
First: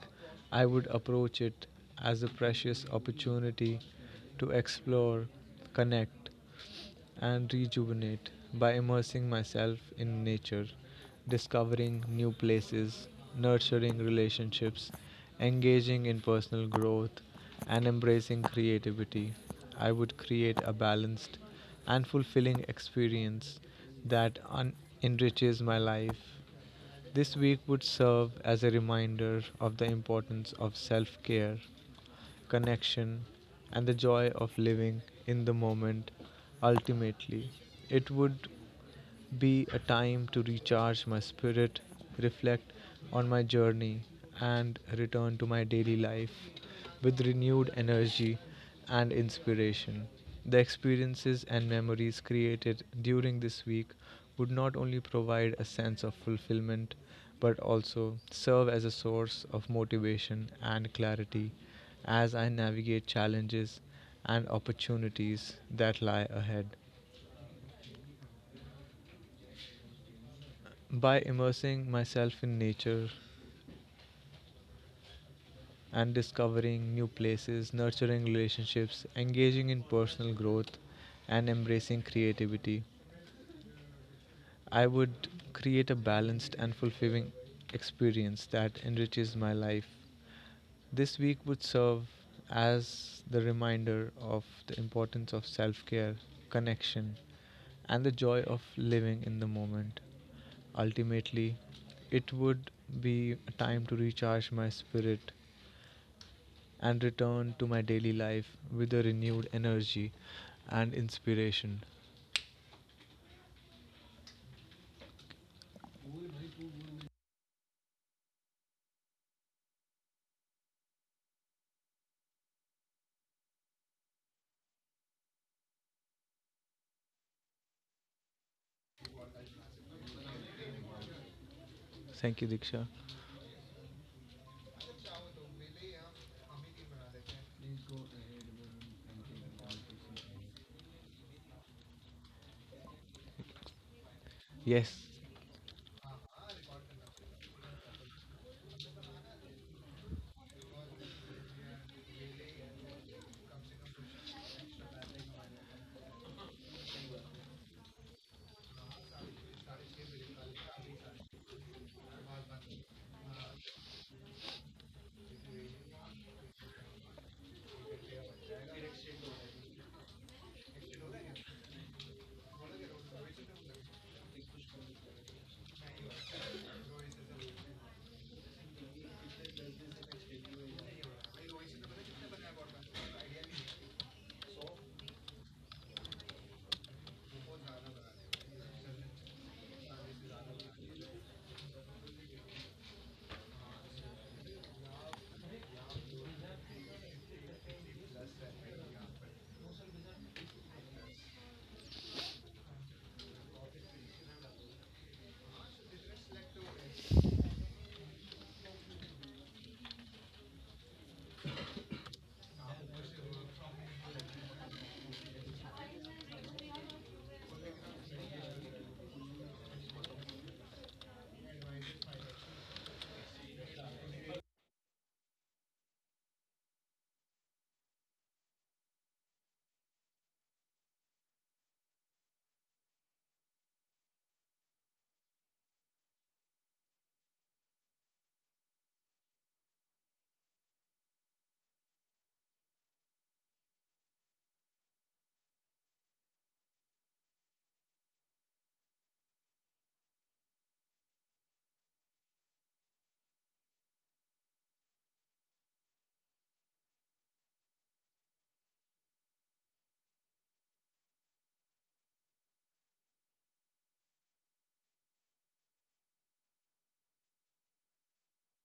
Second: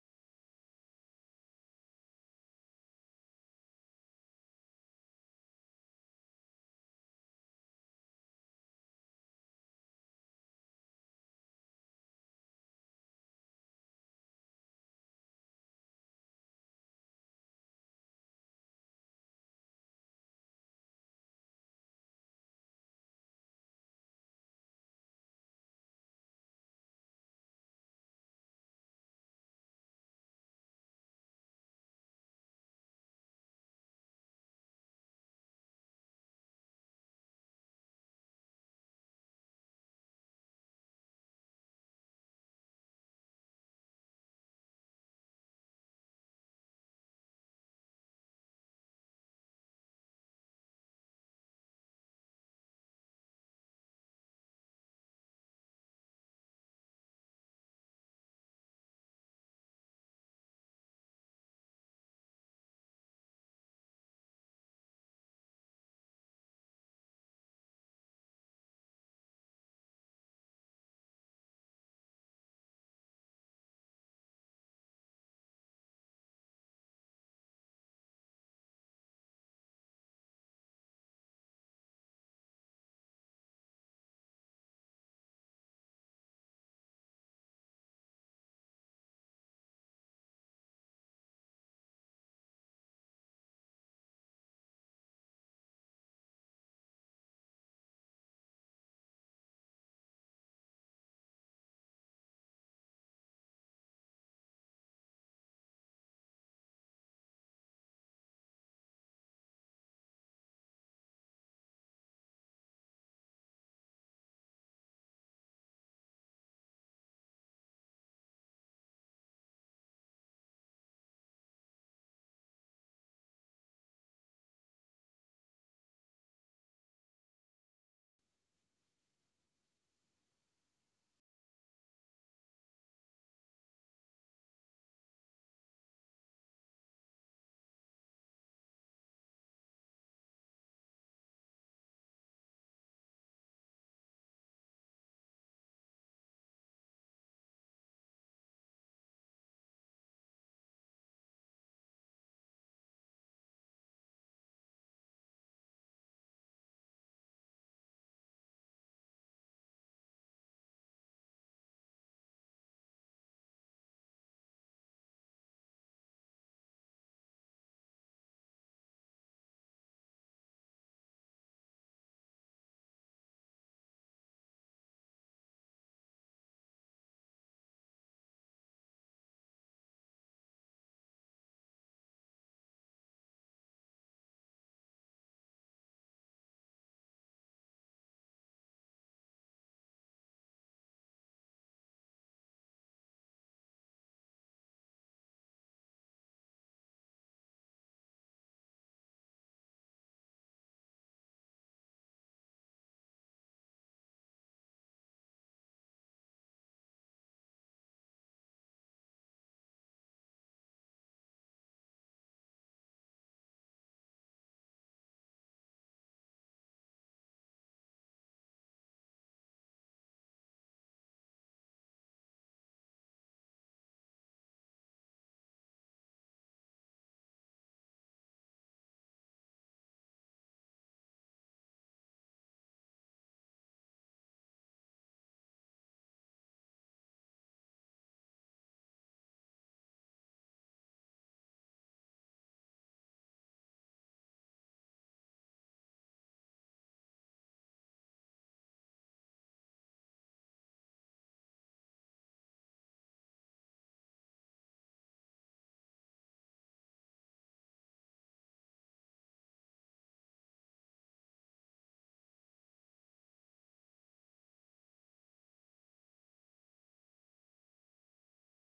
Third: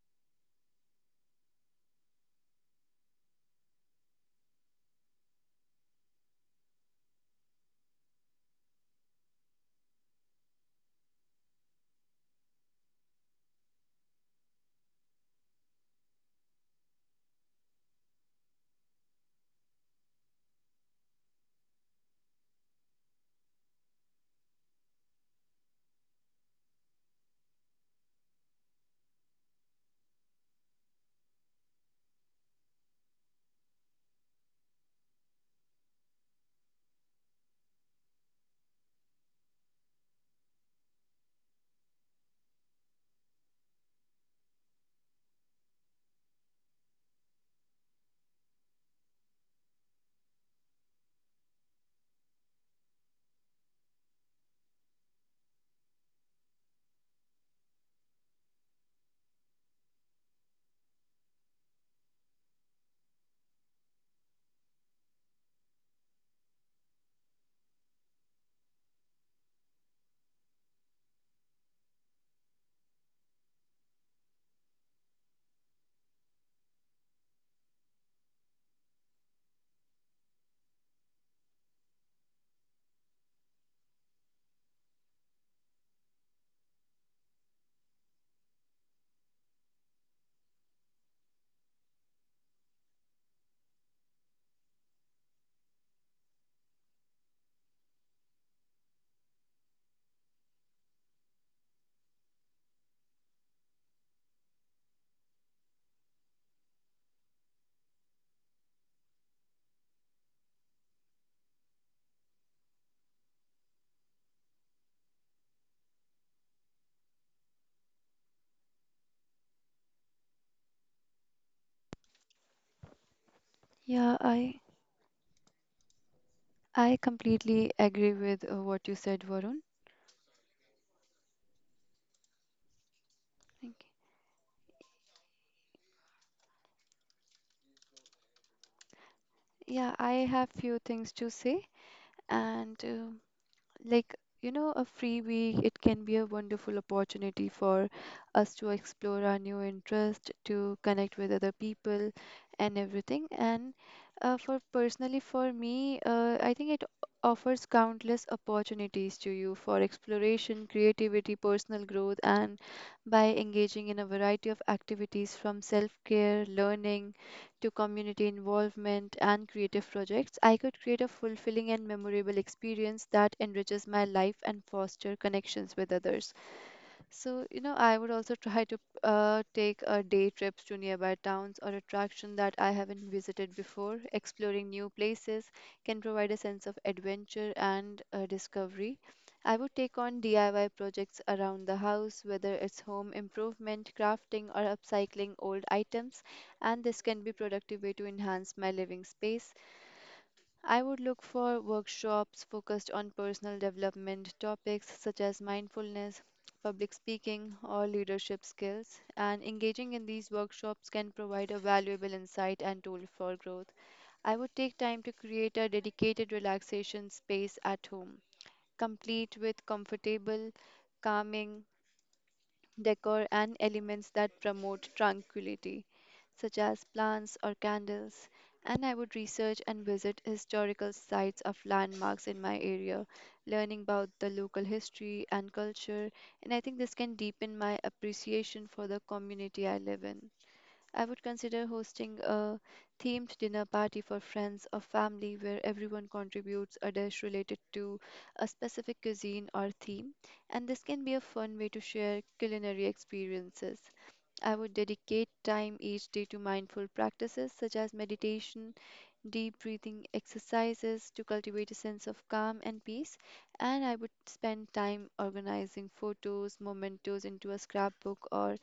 S2: I would approach it as a precious opportunity to explore, connect, and rejuvenate by immersing myself in nature, discovering new places, nurturing relationships, engaging in personal growth, and embracing creativity. I would create a balanced and fulfilling experience that un- enriches my life. This week would serve as a reminder of the importance of self care, connection, and the joy of living in the moment. Ultimately, it would be a time to recharge my spirit, reflect on my journey, and return to my daily life with renewed energy and inspiration. The experiences and memories created during this week would not only provide a sense of fulfillment but also serve as a source of motivation and clarity as I navigate challenges and opportunities that lie ahead. By immersing myself in nature and discovering new places, nurturing relationships, engaging in personal growth, and embracing creativity, I would create a balanced and fulfilling experience that enriches my life. This week would serve as the reminder of the importance of self care, connection, and the joy of living in the moment. Ultimately, it would be a time to recharge my spirit and return to my daily life with a renewed energy and inspiration.
S3: Yeah, I I completely agree with uh, what you said, Varun.
S2: Thank you, Diksha.
S3: Thank you. Yeah, I have few things to say, and uh, like you know a
S2: Yes.
S3: free week it can be a wonderful opportunity for us to explore our new interest to connect with other people and everything and uh, for personally for me uh, I think it offers countless opportunities to you for exploration creativity personal growth and by engaging in a variety of activities from self-care learning to community involvement and creative projects, I could create a fulfilling and memorable experience that enriches my life and foster connections with others. So, you know, I would also try to uh, take uh, day trips to nearby towns or attraction that I haven't visited before. Exploring new places can provide a sense of adventure and uh, discovery. I would take on D I Y projects around the house, whether it's home improvement, crafting, or upcycling old items, and this can be productive way to enhance my living space. I would look for workshops focused on personal development topics such as mindfulness, public speaking, or leadership skills. And engaging in these workshops can provide a valuable insight and tool for growth. I would take time to create a dedicated relaxation space at home, complete with comfortable, calming decor, and elements that promote tranquility, such as plants or candles. And I would research and visit historical sites of landmarks in my area, learning about the local history and culture. And I think this can deepen my appreciation for the community I live in. I would consider hosting a themed dinner party for friends or family where everyone contributes a dish related to a specific cuisine or theme, and this can be a fun way to share culinary experiences. I would dedicate time each day to mindful practices such as meditation, deep breathing exercises to cultivate a sense of calm and peace. And I would spend time organizing photos, mementos into a scrapbook or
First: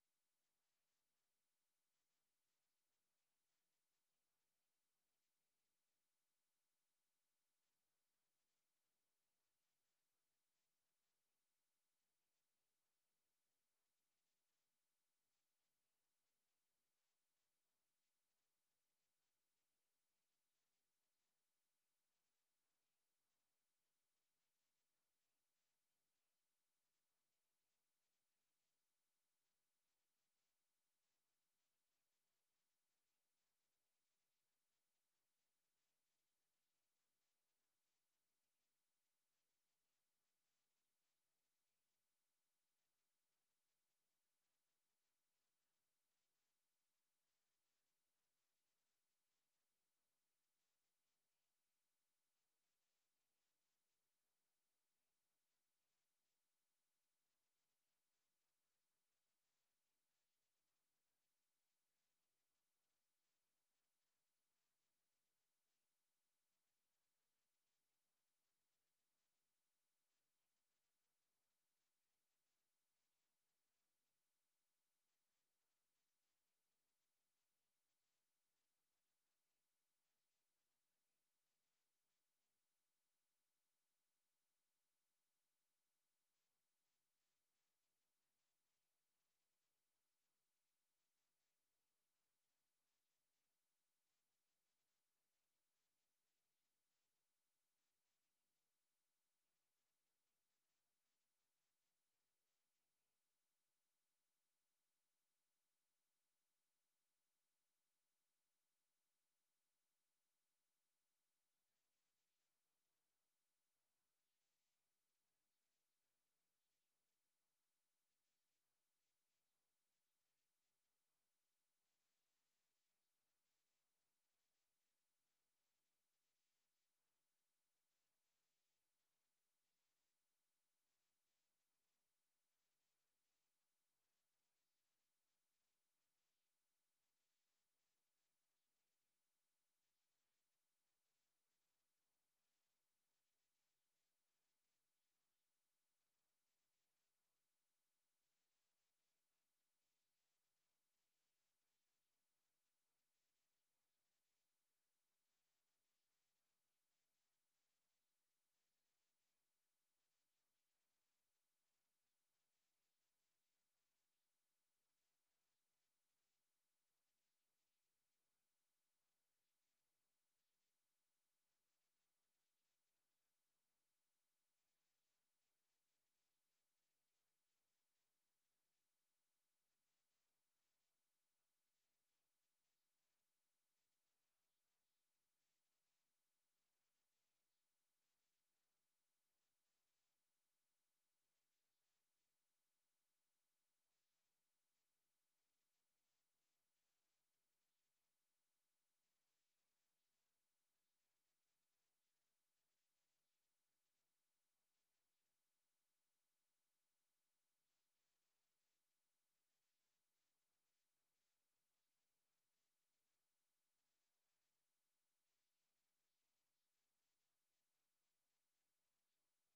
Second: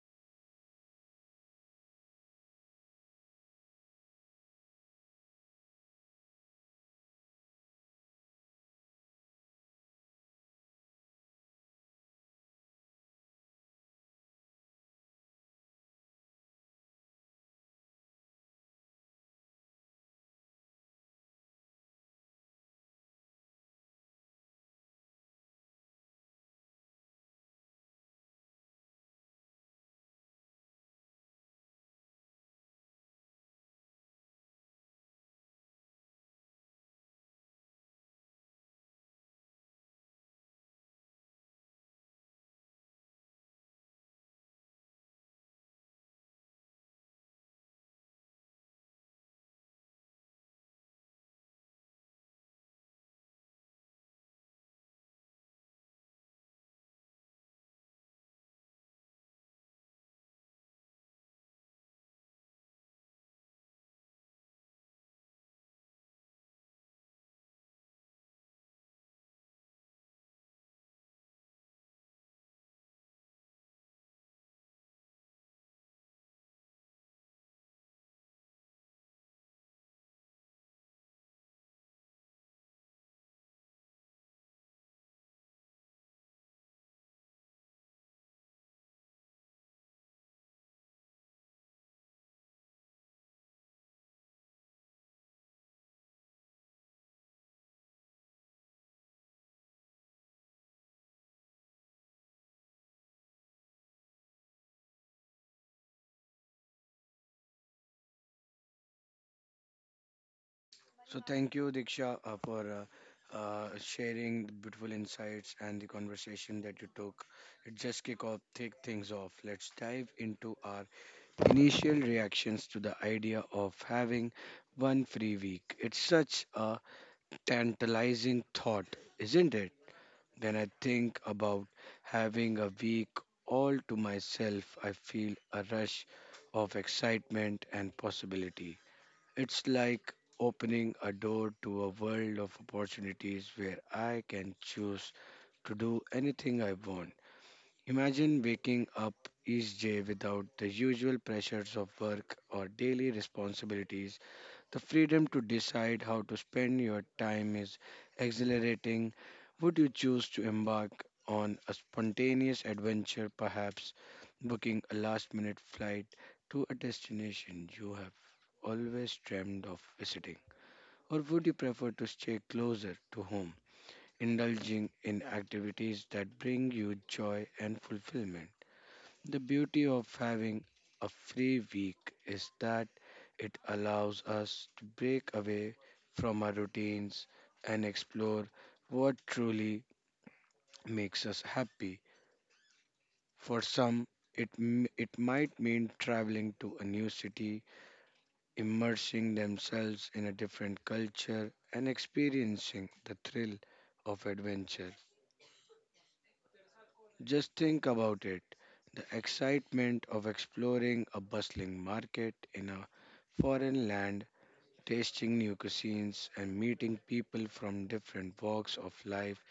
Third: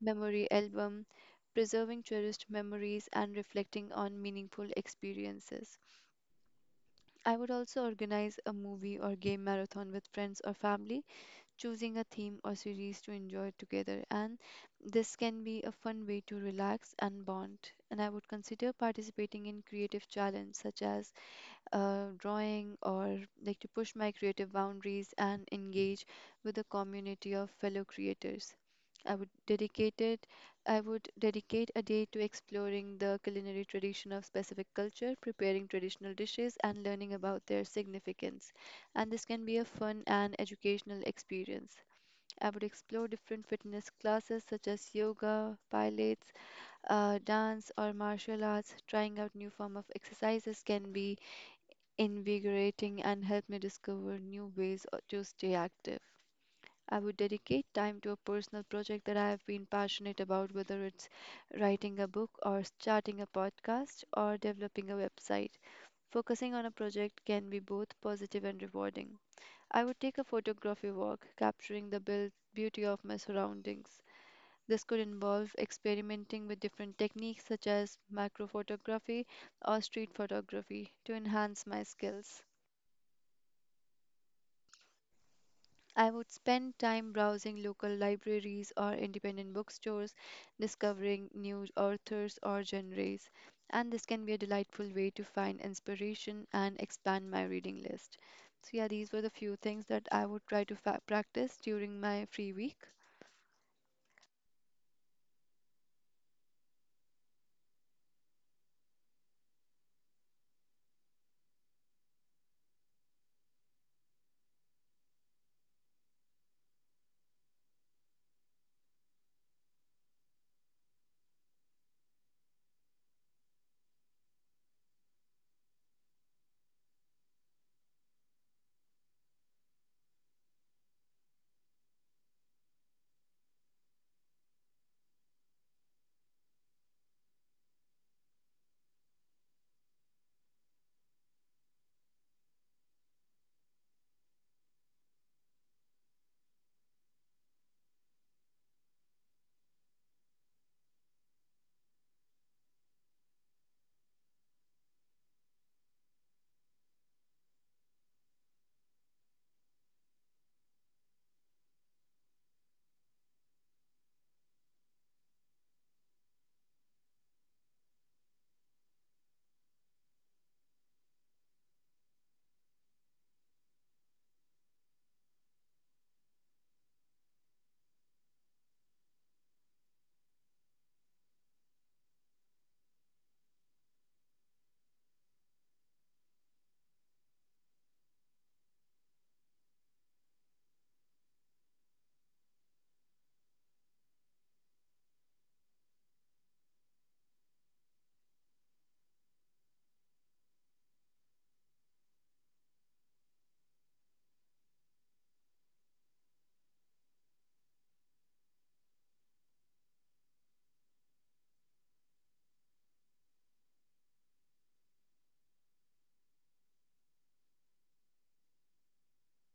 S3: memory album preserving cherished memories, and reflecting on meaningful experiences. I would also organize a movie or game marathon with friends or family, choosing a theme or series to enjoy together. And this can be a fun way to relax and bond. And I would consider participating in creative challenges such as uh, drawing or like to push my creative boundaries and engage with a community of fellow creators. I would dedicate it. I would dedicate a day to exploring the culinary tradition of specific culture, preparing traditional dishes, and learning about their significance. And this can be a fun and educational experience. I would explore different fitness classes such as yoga, pilates, uh, dance, or martial arts. Trying out new form of exercises can be invigorating, and helped me discover new ways uh, to stay active. I would dedicate time to a personal project that I have been passionate about, whether it's writing a book or starting a podcast or developing a website. Focusing on a project can be both positive and rewarding. I would take a photography walk, capturing the buil- beauty of my surroundings. This could involve experimenting with different techniques such as macro photography or street photography to enhance my skills. I would spend time browsing local libraries or independent bookstores, discovering new authors or genres, and this can be a delightful way to find inspiration and expand my reading list. So, yeah, these were the few things that I would try to fa- practice during my free week.
S1: So thank you, Diksha, uh, for uh, uh, sharing the beautiful insights and the conversation that you took. It just kick off, take things off. Let's dive into our initial reactions to the idea of having one free week. It's such a tantalizing thought, isn't it? When I think about having a week all to myself, I feel a rush of excitement and possibility. It's like opening a door to a world of opportunities where I can choose to do anything I want. Imagine waking up each day without the usual pressures of work or daily responsibilities. The freedom to decide how to spend your time is exhilarating. Would you choose to embark on a spontaneous adventure, perhaps booking a last minute flight to a destination you have always dreamed of visiting? Or would you prefer to stay closer to home, indulging in activities that bring you joy and fulfillment? The beauty of having a free week is that it allows us to break away from our routines and explore what truly makes us happy. For some, it, m- it might mean traveling to a new city, immersing themselves in a different culture, and experiencing the thrill of adventure. Just think about it, the excitement of exploring a bustling market in a foreign land, tasting new cuisines, and meeting people from different walks of life.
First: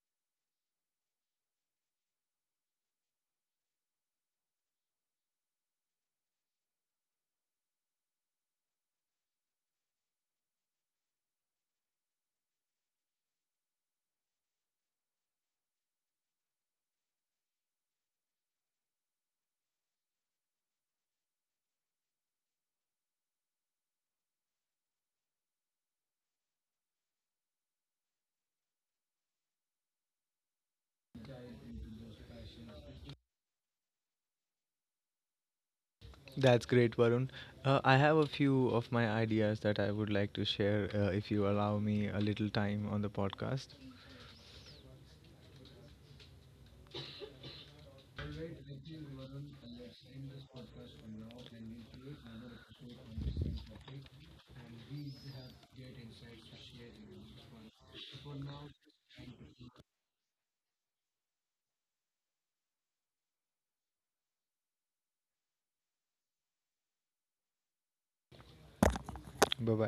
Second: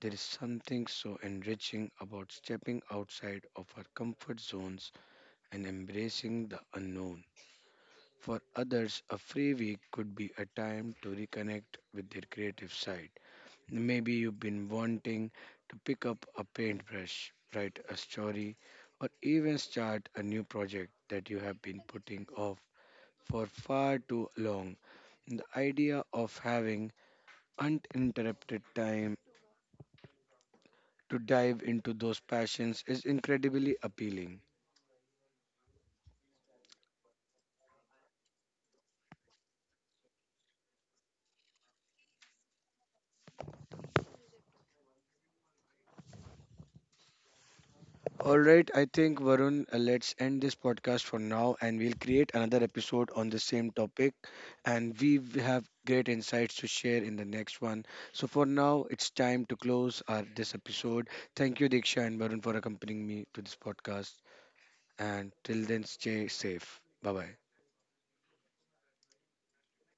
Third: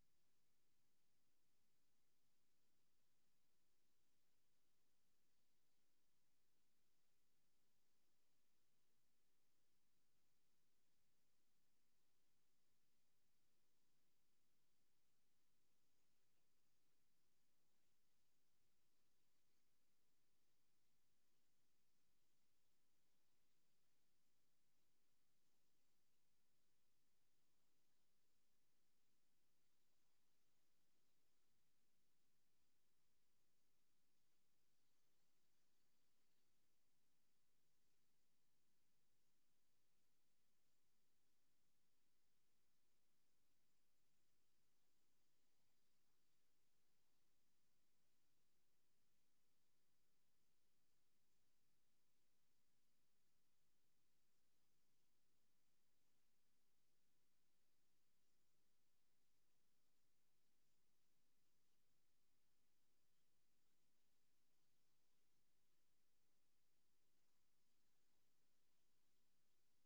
S1: There is something so enriching about stepping outside of our comfort zones and embracing the unknown. For others, a free week could be a time to reconnect with their creative side. Maybe you've been wanting to pick up a paintbrush, write a story, or even start a new project that you have been putting off for far too long. The idea of having uninterrupted time to dive into those passions is incredibly appealing.
S2: That's great, Varun. Uh, I have a few of my ideas that I would like to share, uh, if you allow me a little time on the podcast.
S1: All right, I think Varun, uh, let's end this podcast for now and we'll create another episode on the same topic. And we w- have great insights to share in the next one. So for now, it's time to close our, this episode. Thank you, Diksha and Varun, for accompanying me to this podcast. And till then, stay safe. Bye bye.
S2: Bye bye.